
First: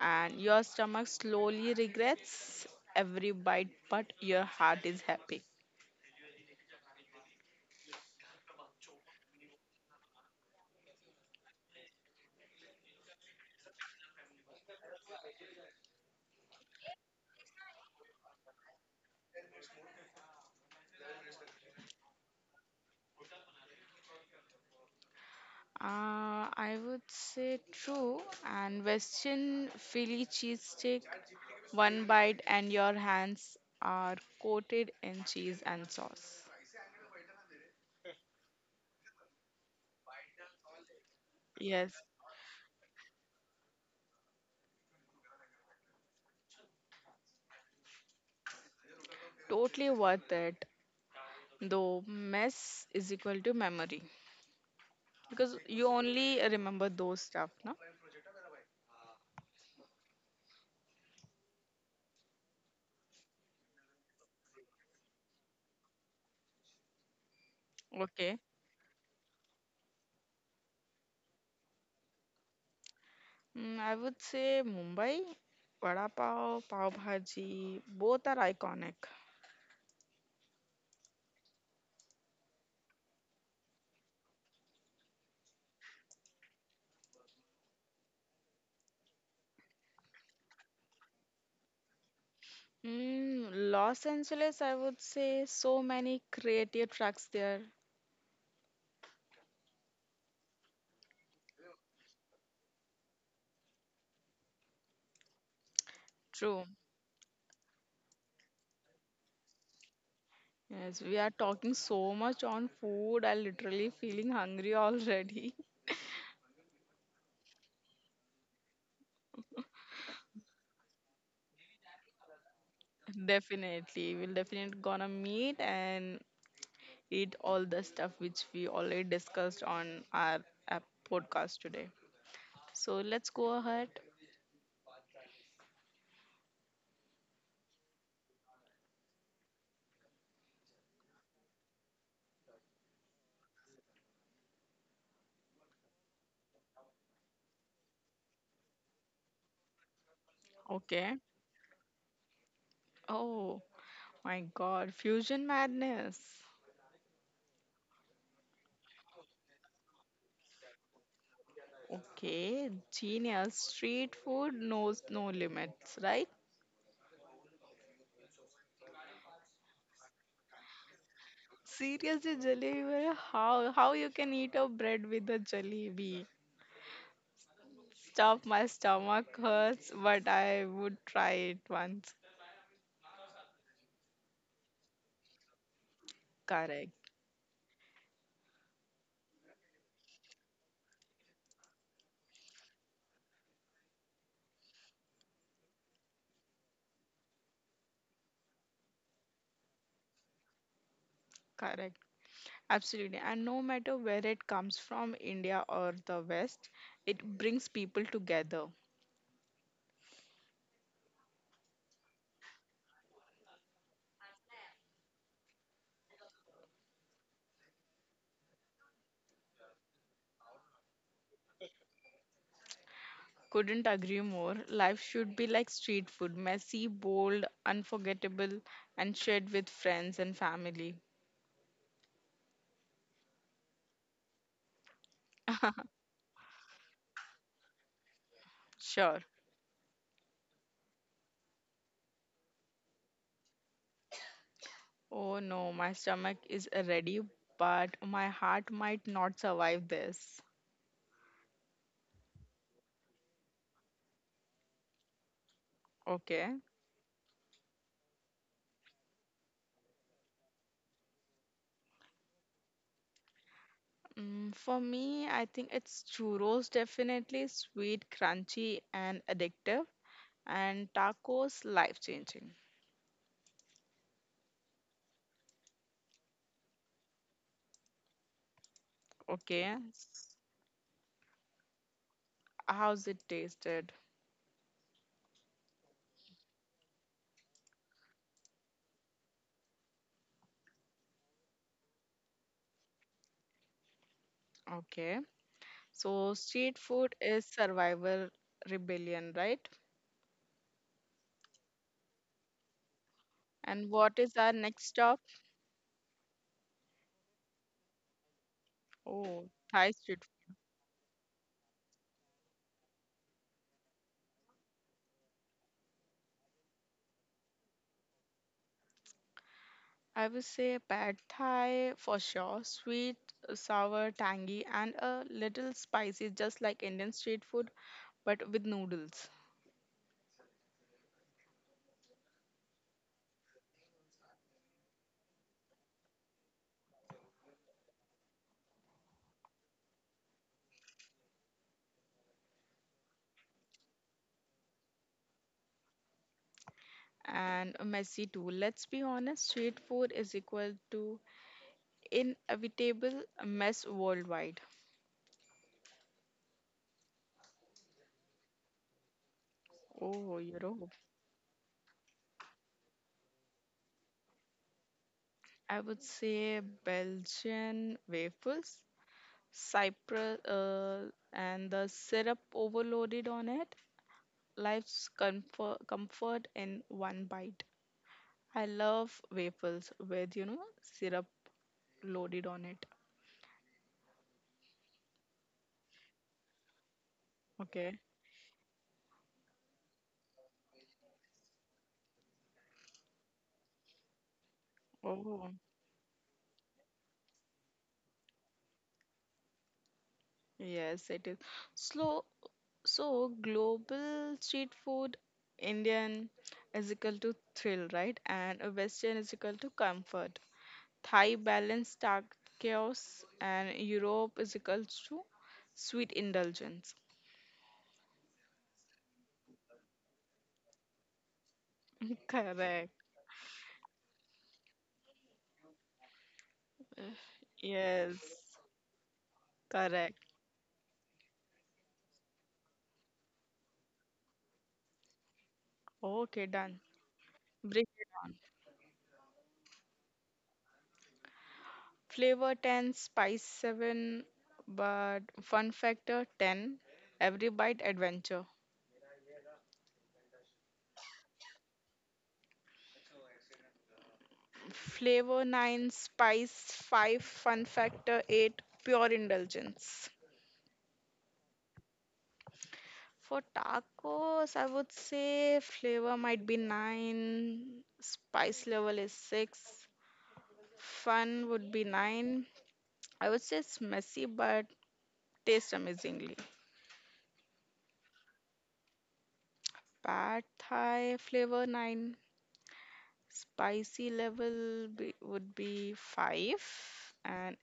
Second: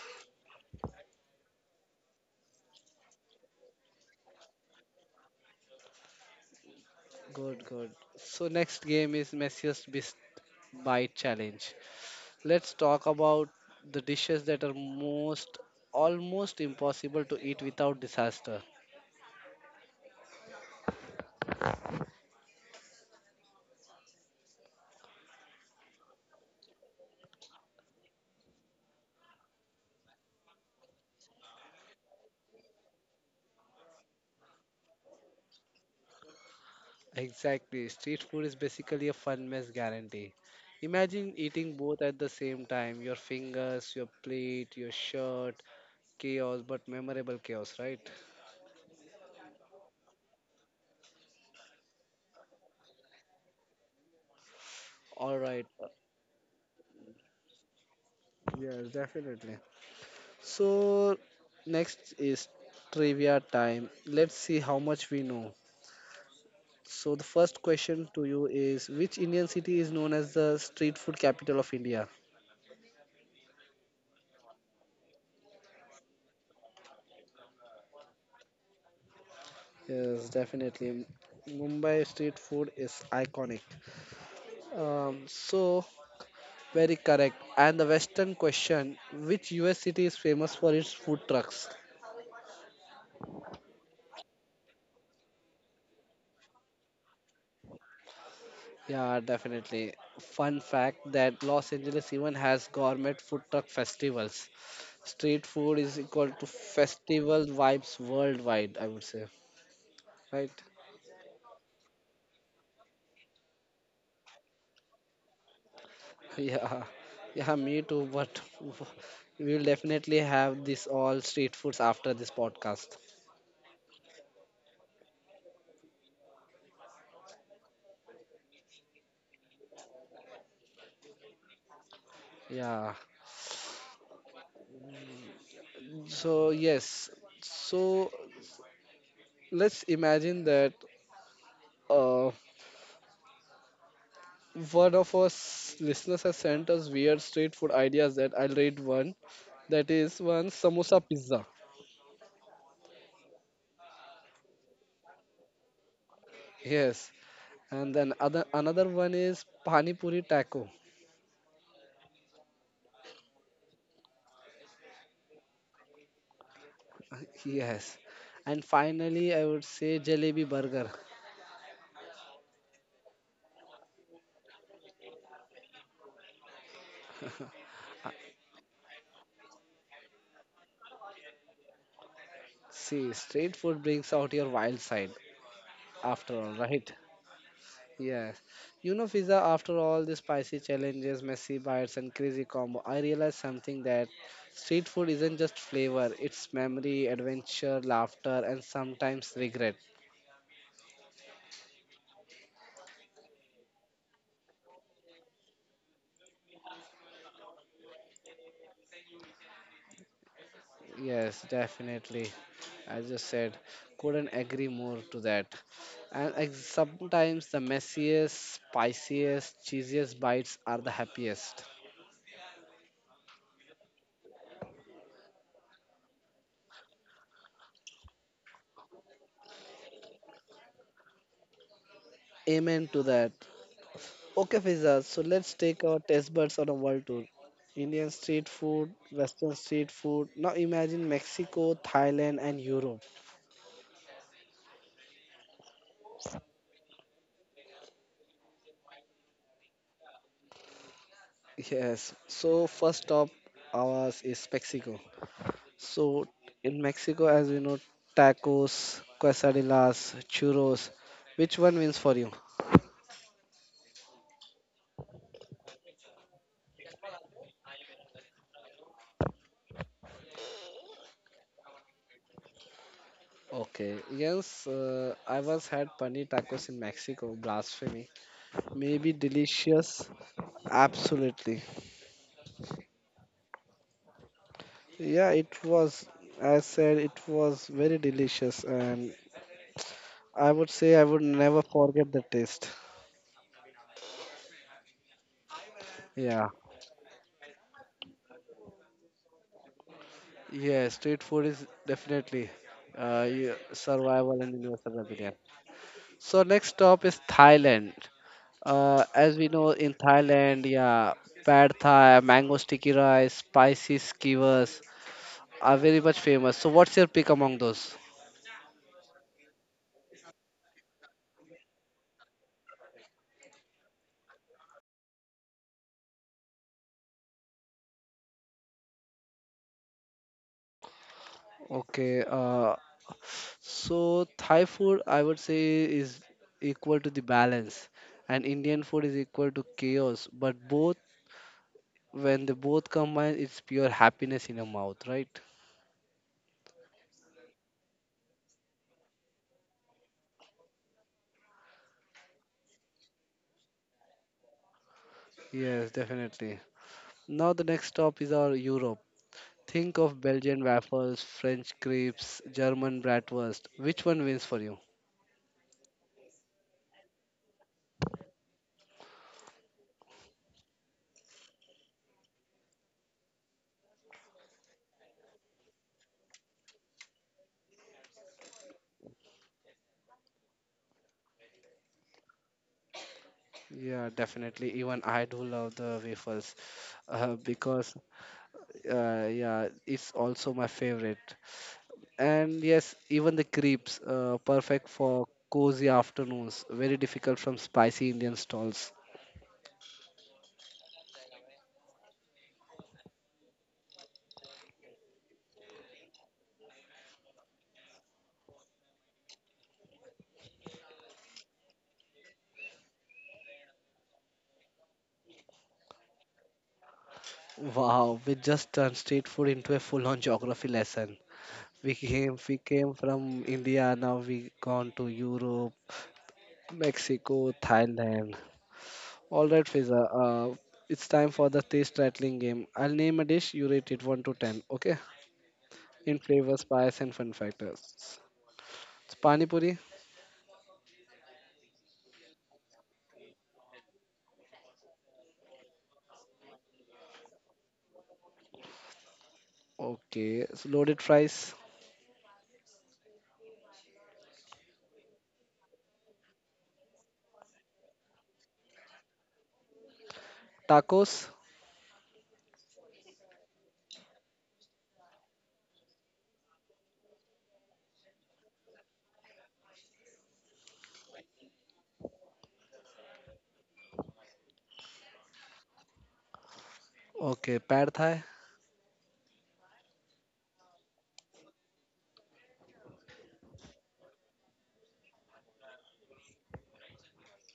And your stomach slowly regrets every bite, but your heart is happy.
Good, good. So, next game is Messiest Beast Bite Challenge. Let's talk about the dishes that are most almost impossible to eat without disaster.
I would say true. And Western Philly cheesesteak, one bite and your hands are coated in cheese and sauce.
Exactly, street food is basically a fun mess guarantee. Imagine eating
Yes,
both at the same time, your fingers, your plate, your shirt. Chaos, but memorable chaos, right?
totally worth it. Though mess is equal to memory because
Alright,
you only remember those stuff, no?
yes, definitely. So, next is trivia time. Let's see how much we know. So the first question to
Okay.
you is which Indian city is known as the street food capital of India?
Mm, I would say Mumbai, vada pav, pav bhaji, both are iconic.
Yes, definitely. Mumbai street food is iconic. So very correct. And the western question, which US city is famous for its food trucks?
Mm, Los Angeles, I would say so many creative tracks there.
Yeah, definitely. Fun fact that Los Angeles even has gourmet food truck festivals. Street food is equal to
True.
festival vibes worldwide, I would say. Right?
Yes, we are talking so much on food. I literally feeling hungry already.
Yeah, yeah, me too. But we'll definitely have this all street foods after this podcast.
Definitely. We'll definitely gonna meet and eat all the stuff which we already discussed on our app podcast today.
Yeah.
So let's go ahead.
So yes. So let's imagine that uh, one of us listeners has sent us weird street food ideas. That I'll read one. That is one samosa
Okay.
pizza.
Oh my God. Fusion madness.
Yes. And then other another one is pani puri taco.
Okay, genius. Street food knows no limits, right?
Yes. And finally, I would say jalebi burger.
Seriously, jalebi, how you can eat a bread with a jalebi? Stop, my stomach hurts, but I would try it once.
See, street food brings out your wild side, after all, right?
Correct,
Yes. You know, Fiza, after all the spicy challenges, messy bites, and crazy combo, I realized something that street food isn't just flavor, it's memory, adventure, laughter, and sometimes regret.
correct. Absolutely. And no matter where it comes from, India or the West, it brings people together.
Yes, definitely. As you said, couldn't agree more to that. And sometimes the messiest, spiciest, cheesiest bites are the happiest.
Couldn't agree more. Life should be like street food, messy, bold, unforgettable, and shared with friends and family.
Amen to that. Okay, Fiza, so let's take our taste buds on a world tour. Indian street food,
Sure.
Western street food. Now imagine Mexico, Thailand, and Europe.
Oh no, my stomach is ready, but my heart might not survive this.
Yes, so first stop ours is Mexico. So
Okay.
in Mexico, as you know, tacos, quesadillas, churros. Which one wins for you?
For me, I think it's churros, definitely sweet, crunchy, and addictive, and tacos, life-changing.
Okay, yes, I once had paneer tacos in Mexico. Blasphemy. Maybe
Okay.
delicious?
S-
Absolutely.
How's it tasted?
Yeah, it was, I said it was very delicious, and I would say I would never forget the taste.
Okay. So,
Yeah.
street food is survival rebellion, right?
Yeah, street food is definitely
And what is
survival and
our next
universal
stop?
rebellion. So next stop is Thailand. As we
Oh,
know in
Thai street
Thailand, yeah, pad thai, mango sticky rice, spicy skewers are very much famous. So what's your pick among those?
I would say pad thai for sure. Sweet, sour, tangy, and a little spicy, just like Indian street food, but with noodles.
Okay, so Thai food, I would say, is equal to the balance, and Indian food is equal to chaos. But both, when they both combine, it's pure happiness in your mouth, right?
And messy too. Let's be honest, street food is equal to inevitable mess worldwide.
Yes, definitely. Now the next stop is our Europe. Think of
Oh,
Belgian
Europe.
waffles, French crepes, German bratwurst. Which one wins for you?
I would say Belgian waffles, Cyprus, and the syrup overloaded on it. Life's comfort, comfort in one bite. I love waffles with, you know, syrup loaded on it.
Yeah, definitely. Even I do love the waffles
Okay.
because yeah, it's also my favorite. And yes, even the crepes, perfect for
Oh,
cozy afternoons. Very difficult from spicy Indian stalls.
yes, it is. Slow. So, global street food, Indian is equal to thrill, right? And a Western is equal to comfort. Thai balance, dark chaos, and Europe is equal to sweet indulgence.
Wow, we just turned street food into a full-on geography lesson. We
Correct.
came from India. Now we gone to Europe, Mexico,
Yes,
Thailand. All right, Fiza.
correct.
It's time for the taste rattling game. I'll name a dish. You rate it one to ten. Okay? In
Okay,
flavor,
done.
spice, and fun
Bring it
factors.
on.
So, pani puri.
Flavor 10, spice 7, but fun factor 10, every bite adventure.
Okay. So loaded fries.
Flavor 9, spice 5, fun factor 8, pure indulgence.
Tacos.
For tacos, I would say flavor might be 9, spice level is 6, fun would be 9. I would say it's messy but tastes amazingly.
Okay, pad thai.
Pad Thai flavor 9, spicy level would be 5, and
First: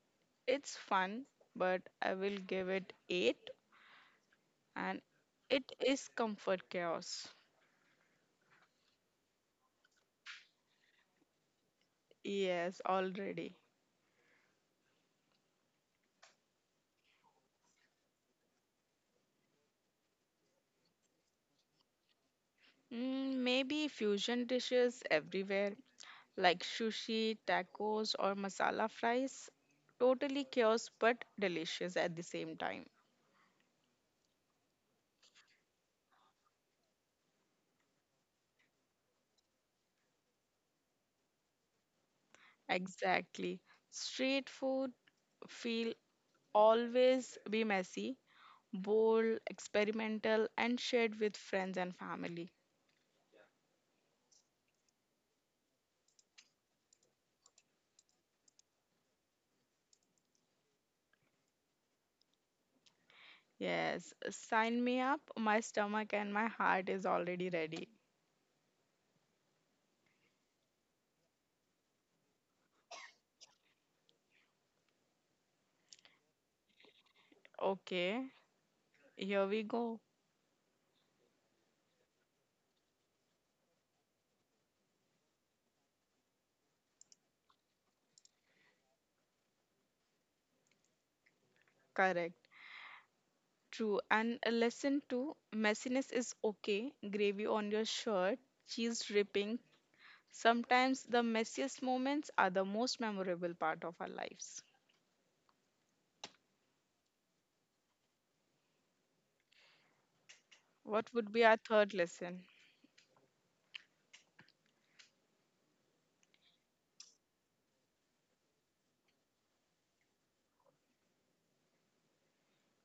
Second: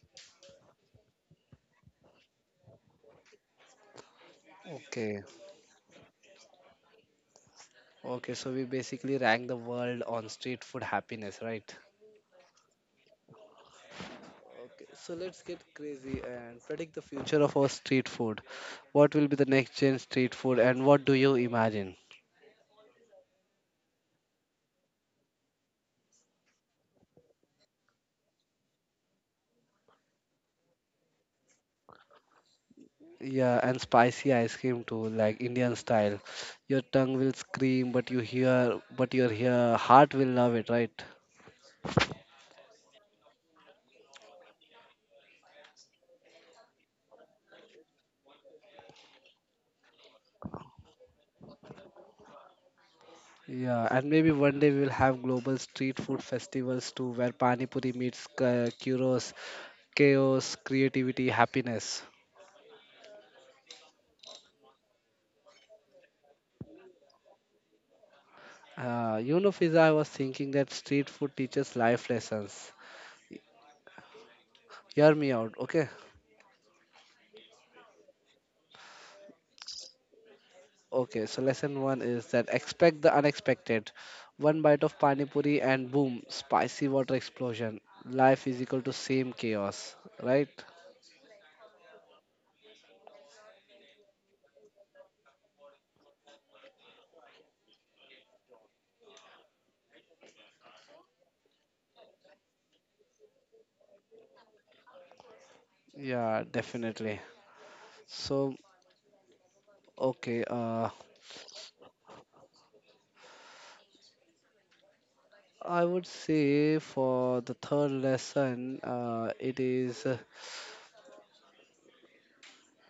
it's fun, but I will give it 8, and
Okay.
it is comfort chaos.
Okay, so we basically rank the world on street food happiness, right?
Yes, already.
Okay, so let's get crazy and predict the future of our street food. What will be the next gen street food and what do you imagine?
Maybe fusion dishes everywhere like sushi, tacos, or masala fries. Totally chaos but delicious at the same time.
Yeah, and spicy ice cream too, like Indian style. Your tongue will scream, but your heart will love it, right?
Exactly. Street food feel always be messy bold, experimental, and shared with friends and family.
Yeah, and maybe one day we will have global street food festivals too, where pani puri meets gyros chaos, creativity, happiness.
Yes, sign me up. My stomach and my heart is already ready.
You know, Fiza, I was thinking that street food teaches life lessons. Hear me out, okay?
Okay, here we go.
Okay, so lesson one is that expect the unexpected. One bite of pani puri and boom, spicy water explosion. Life is equal to same chaos, right?
Correct. True. And a lesson two, messiness is okay. Gravy on your shirt, cheese dripping. Sometimes the messiest moments are the most memorable part of our lives.
Yeah, definitely. So, okay,
What would be our third lesson?
I would say for the third lesson, it is,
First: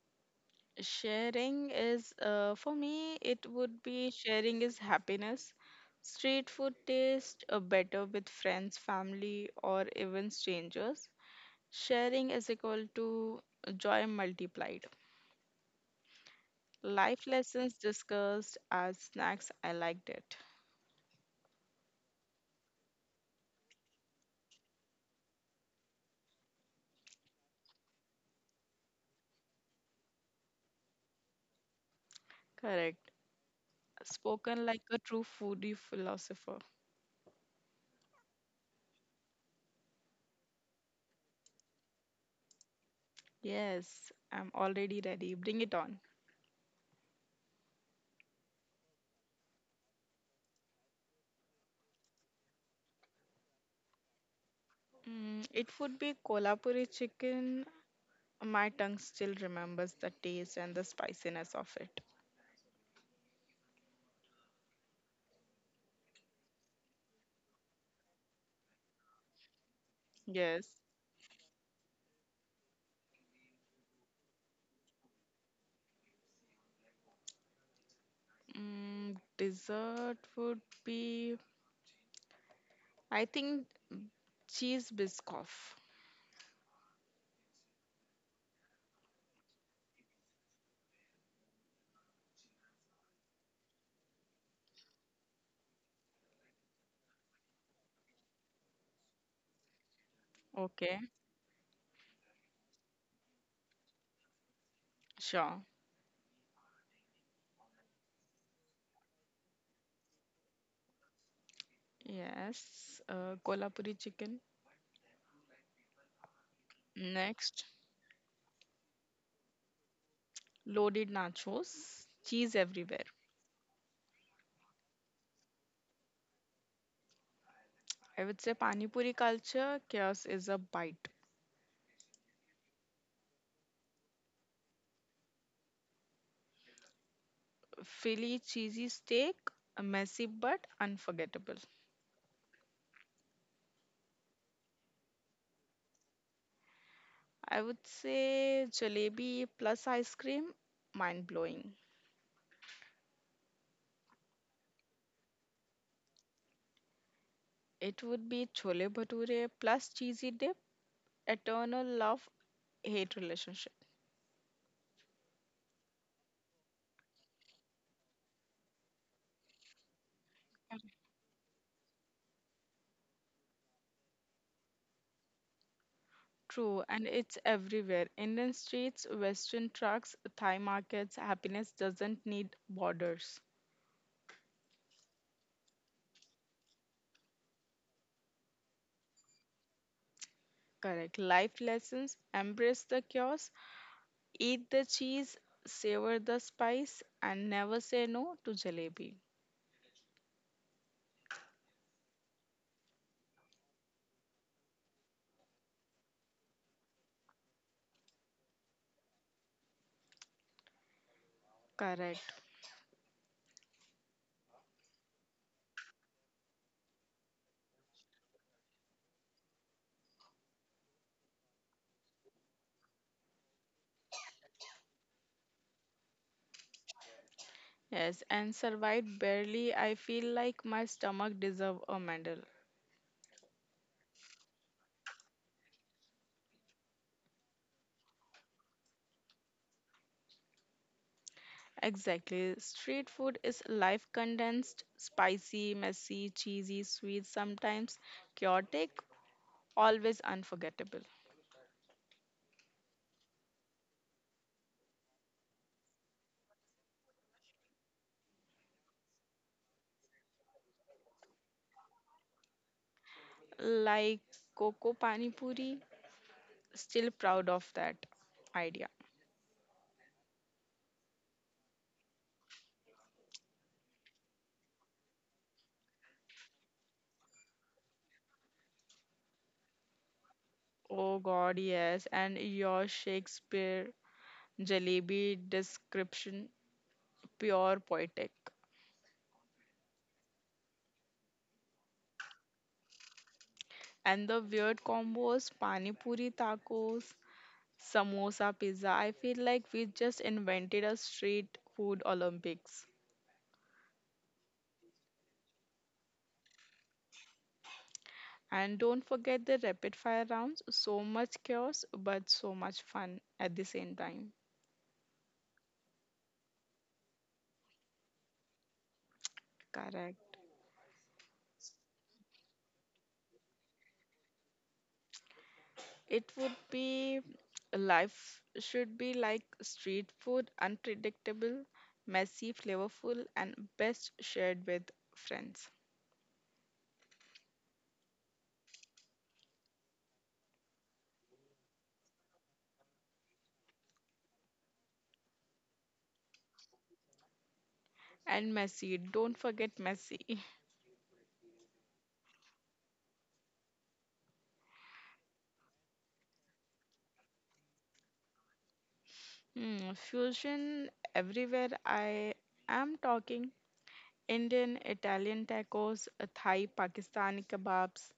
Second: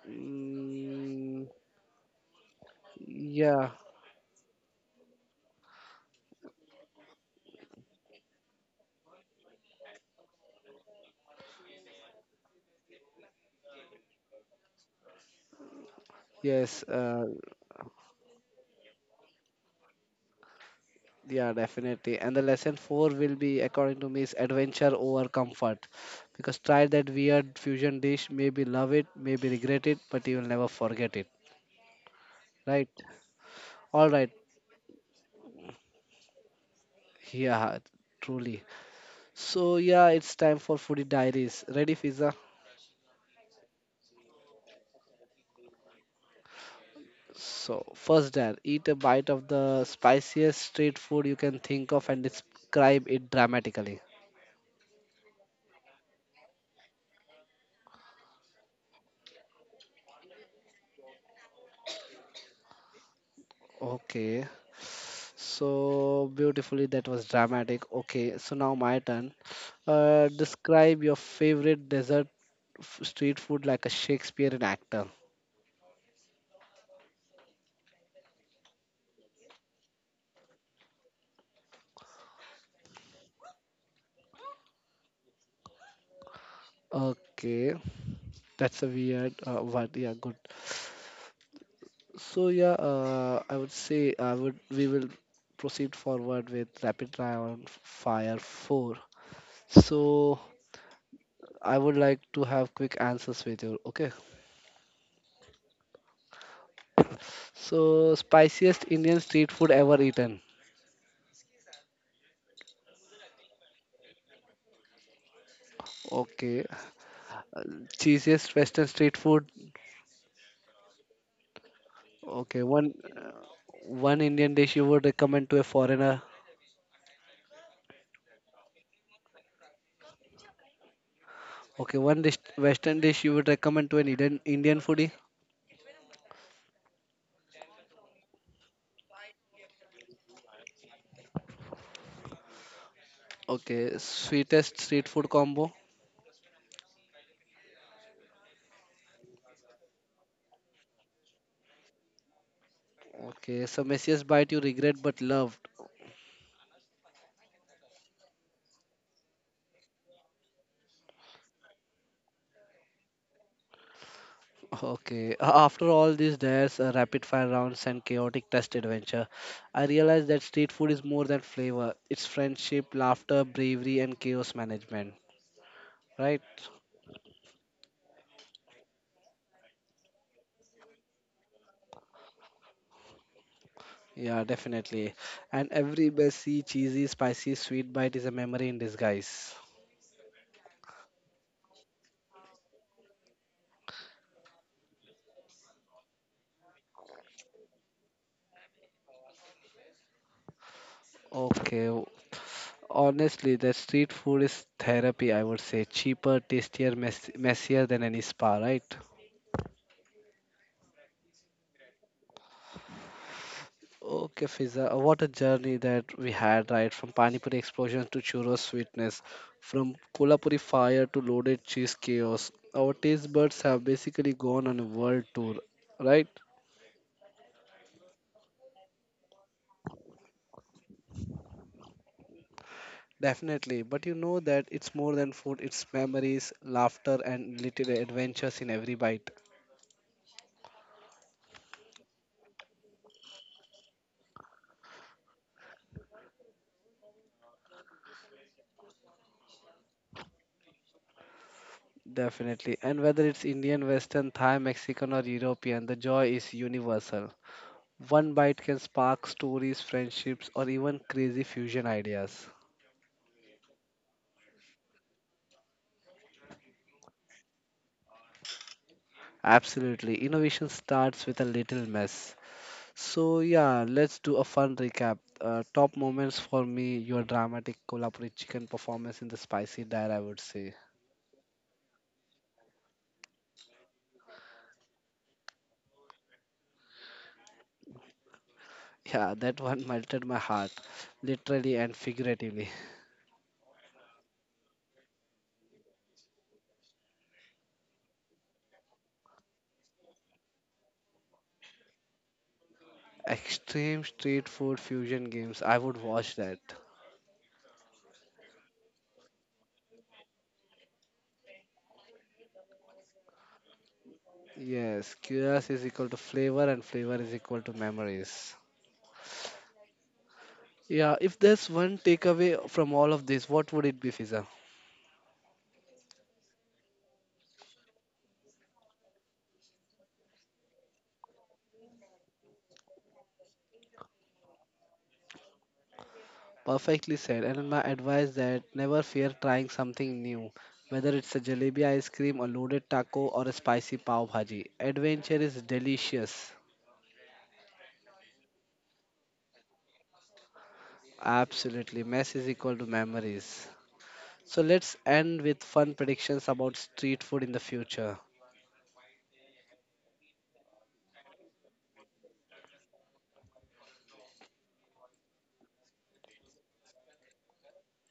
mm,
Sharing is, uh, for me, it
yeah.
would be sharing is happiness. Street food taste better with friends, family, or even strangers. Sharing is equal to joy multiplied.
Yes,
Life lessons discussed as snacks. I liked it.
yeah, definitely. And the lesson four will be, according to me, is adventure over comfort. Because try that weird fusion dish, maybe love it, maybe regret it, but you will never forget it, right?
Correct.
All right,
Spoken like a true foodie philosopher.
yeah, truly. So yeah, it's time for foodie diaries. Ready, Fiza?
Yes, I'm already ready. Bring it on.
So first, dare eat a bite of the spiciest street food you can think of and describe it dramatically.
It would be Kolhapuri chicken. My tongue still remembers the taste and the spiciness of it.
Okay. So beautifully, that was dramatic. Okay, so now my turn.
Yes.
Describe your favorite dessert street food like a Shakespearean actor.
Dessert would be, I think, cheese biscoff.
Okay, that's a weird one. Yeah, good. So yeah, I would say I would we will proceed forward with rapid round fire four. So
Okay,
I would like to have quick answers with you. Okay.
sure.
So spiciest Indian street food ever eaten.
Yes. Kolhapuri chicken.
Okay.
Next,
Cheesiest Western street food.
loaded nachos, cheese
Okay, one
everywhere.
one Indian dish you would recommend to a foreigner.
I would say pani puri culture, chaos is a bite.
Okay, one dish, Western dish you would recommend to an Indian foodie.
Philly cheesy steak, messy but unforgettable.
Okay, sweetest street food combo.
I would say jalebi plus ice cream, mind blowing.
Okay, so messiest bite you regret but loved.
It would be chole bhature plus cheesy dip, eternal love hate relationship.
Okay, after all this, there's a rapid fire rounds and chaotic test adventure. I realized that street food is more than flavor. It's friendship, laughter, bravery, and chaos management. Right?
True, and it's everywhere. Indian streets, Western trucks, Thai markets, happiness doesn't need borders.
Yeah, definitely. And every messy, cheesy, spicy, sweet bite is a memory in disguise.
Correct. Life lessons embrace the chaos, eat the cheese, savor the spice, and never say no to jalebi.
Okay, honestly, the street food is therapy, I would say. Cheaper, tastier, messier than any spa, right?
Correct.
Okay, Fiza, what a journey that we had, right? From pani puri explosion to churros sweetness, from kolhapuri fire to loaded cheese chaos. Our taste buds have basically gone on a world tour, right?
Yes, and survived barely. I feel like my stomach deserve a medal.
Definitely, but you know that it's more than food, it's memories, laughter, and little adventures in every bite.
Exactly. Street food is life condensed, spicy, messy, cheesy, sweet, sometimes chaotic, always unforgettable.
Definitely. And whether it's Indian, Western, Thai, Mexican, or European, the joy is universal. One bite can spark stories, friendships, or even crazy fusion ideas.
Like Coco Pani Puri, still proud of that idea.
Absolutely, innovation starts with a little mess. So, yeah, let's do a fun recap. Top moments for me your dramatic Kolhapuri chicken performance in the spicy diet, I would say.
Oh God, yes. And your Shakespeare jalebi description, pure poetic.
Yeah, that one melted my heart, literally and figuratively.
And the weird combos, Pani Puri tacos, Samosa, pizza. I feel like we just invented a street food Olympics.
Extreme street food fusion games, I would watch that.
And don't forget the rapid fire rounds. So much chaos, but so much fun at the same time.
Yes, chaos is equal to flavor and flavor is equal to memories.
Correct.
Yeah, if there's one takeaway from all of this, what would it be, Fiza?
It would be life should be like street food, unpredictable, messy, flavorful, and best shared with friends.
Perfectly said. And my advice that never fear trying something new. Whether it's a jalebi ice cream, a loaded taco, or a spicy pav bhaji, adventure is delicious.
And messy, don't forget messy.
Absolutely, mess is equal to memories. So let's end with fun predictions about street food in the future.
Fusion everywhere, I am talking Indian, Italian tacos, Thai, Pakistani kebabs,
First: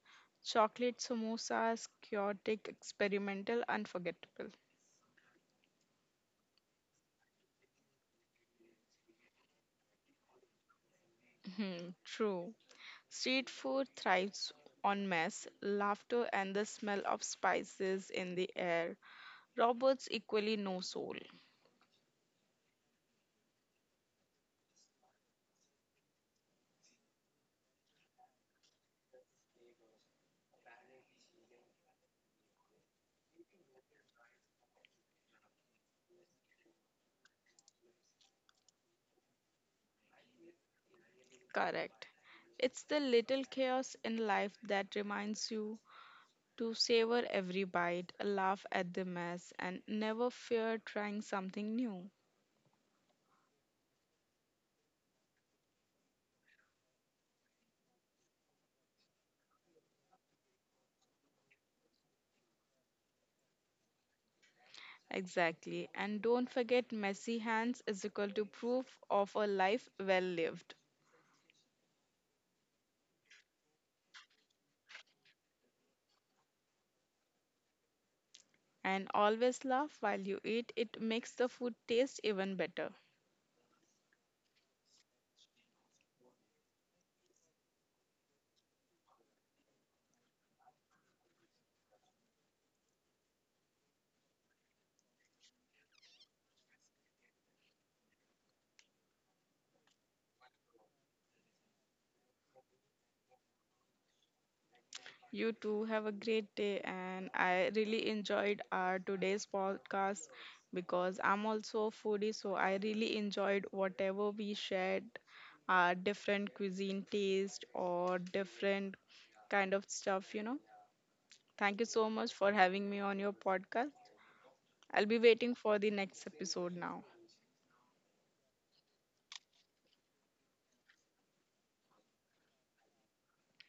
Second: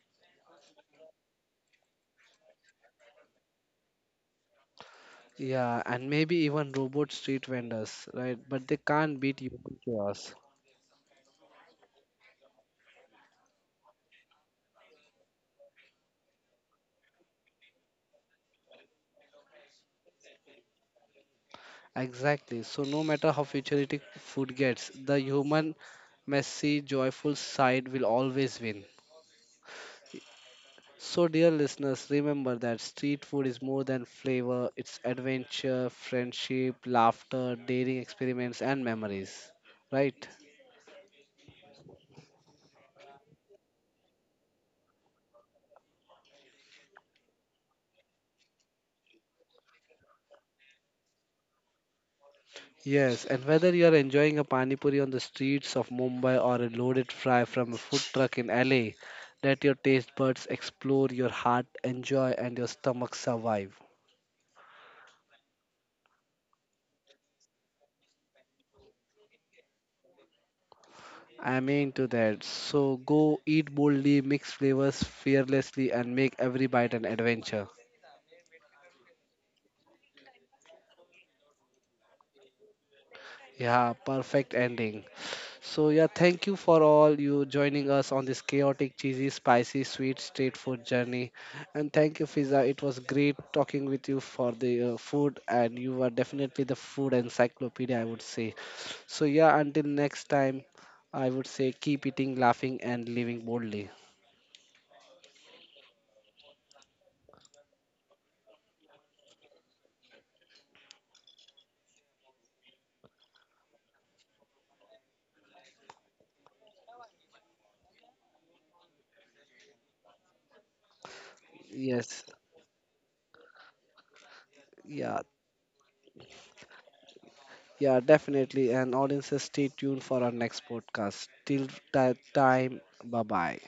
chocolate samosas, chaotic, experimental, unforgettable.
Yeah, and maybe even robot street vendors, right? But they can't beat human chaos.
Mhm. True. Street food thrives on mess, laughter, and the smell of spices in the air. Robots equally no soul.
Exactly. So no matter how futuristic food gets, the human, messy, joyful side will always win. So dear listeners, remember that street food is more than flavor, it's adventure, friendship, laughter, daring experiments and memories. Right?
Correct. It's the little chaos in life that reminds you to savor every bite, laugh at the mess, and never fear trying something new.
Yes, and whether you are enjoying a pani puri on the streets of Mumbai or a loaded fry from a food truck in LA, let your taste buds explore your heart, enjoy, and your stomach survive.
Exactly. And don't forget, messy hands is equal to proof of a life well lived.
I'm into that. So go eat boldly, mix flavors fearlessly, and make every bite an adventure.
And always laugh while you eat, it makes the food taste even better.
Yeah, perfect ending. So yeah, thank you for all you joining us on this chaotic, cheesy, spicy, sweet street food journey. And thank you, Fiza. It was great talking with you for the food, and you are definitely the food encyclopedia, I would say. So yeah, until next time, I would say keep eating, laughing, and living boldly.
You too, have a great day, and I really enjoyed our today's podcast because I'm also a foodie, so I really enjoyed whatever we shared, our different cuisine taste or different kind of stuff, you know. Thank you so
Yes,
much for having me on your podcast. I'll be
yeah,
waiting for the next episode now.
yeah, definitely. And audiences, stay tuned for our next podcast. Till that time, bye bye.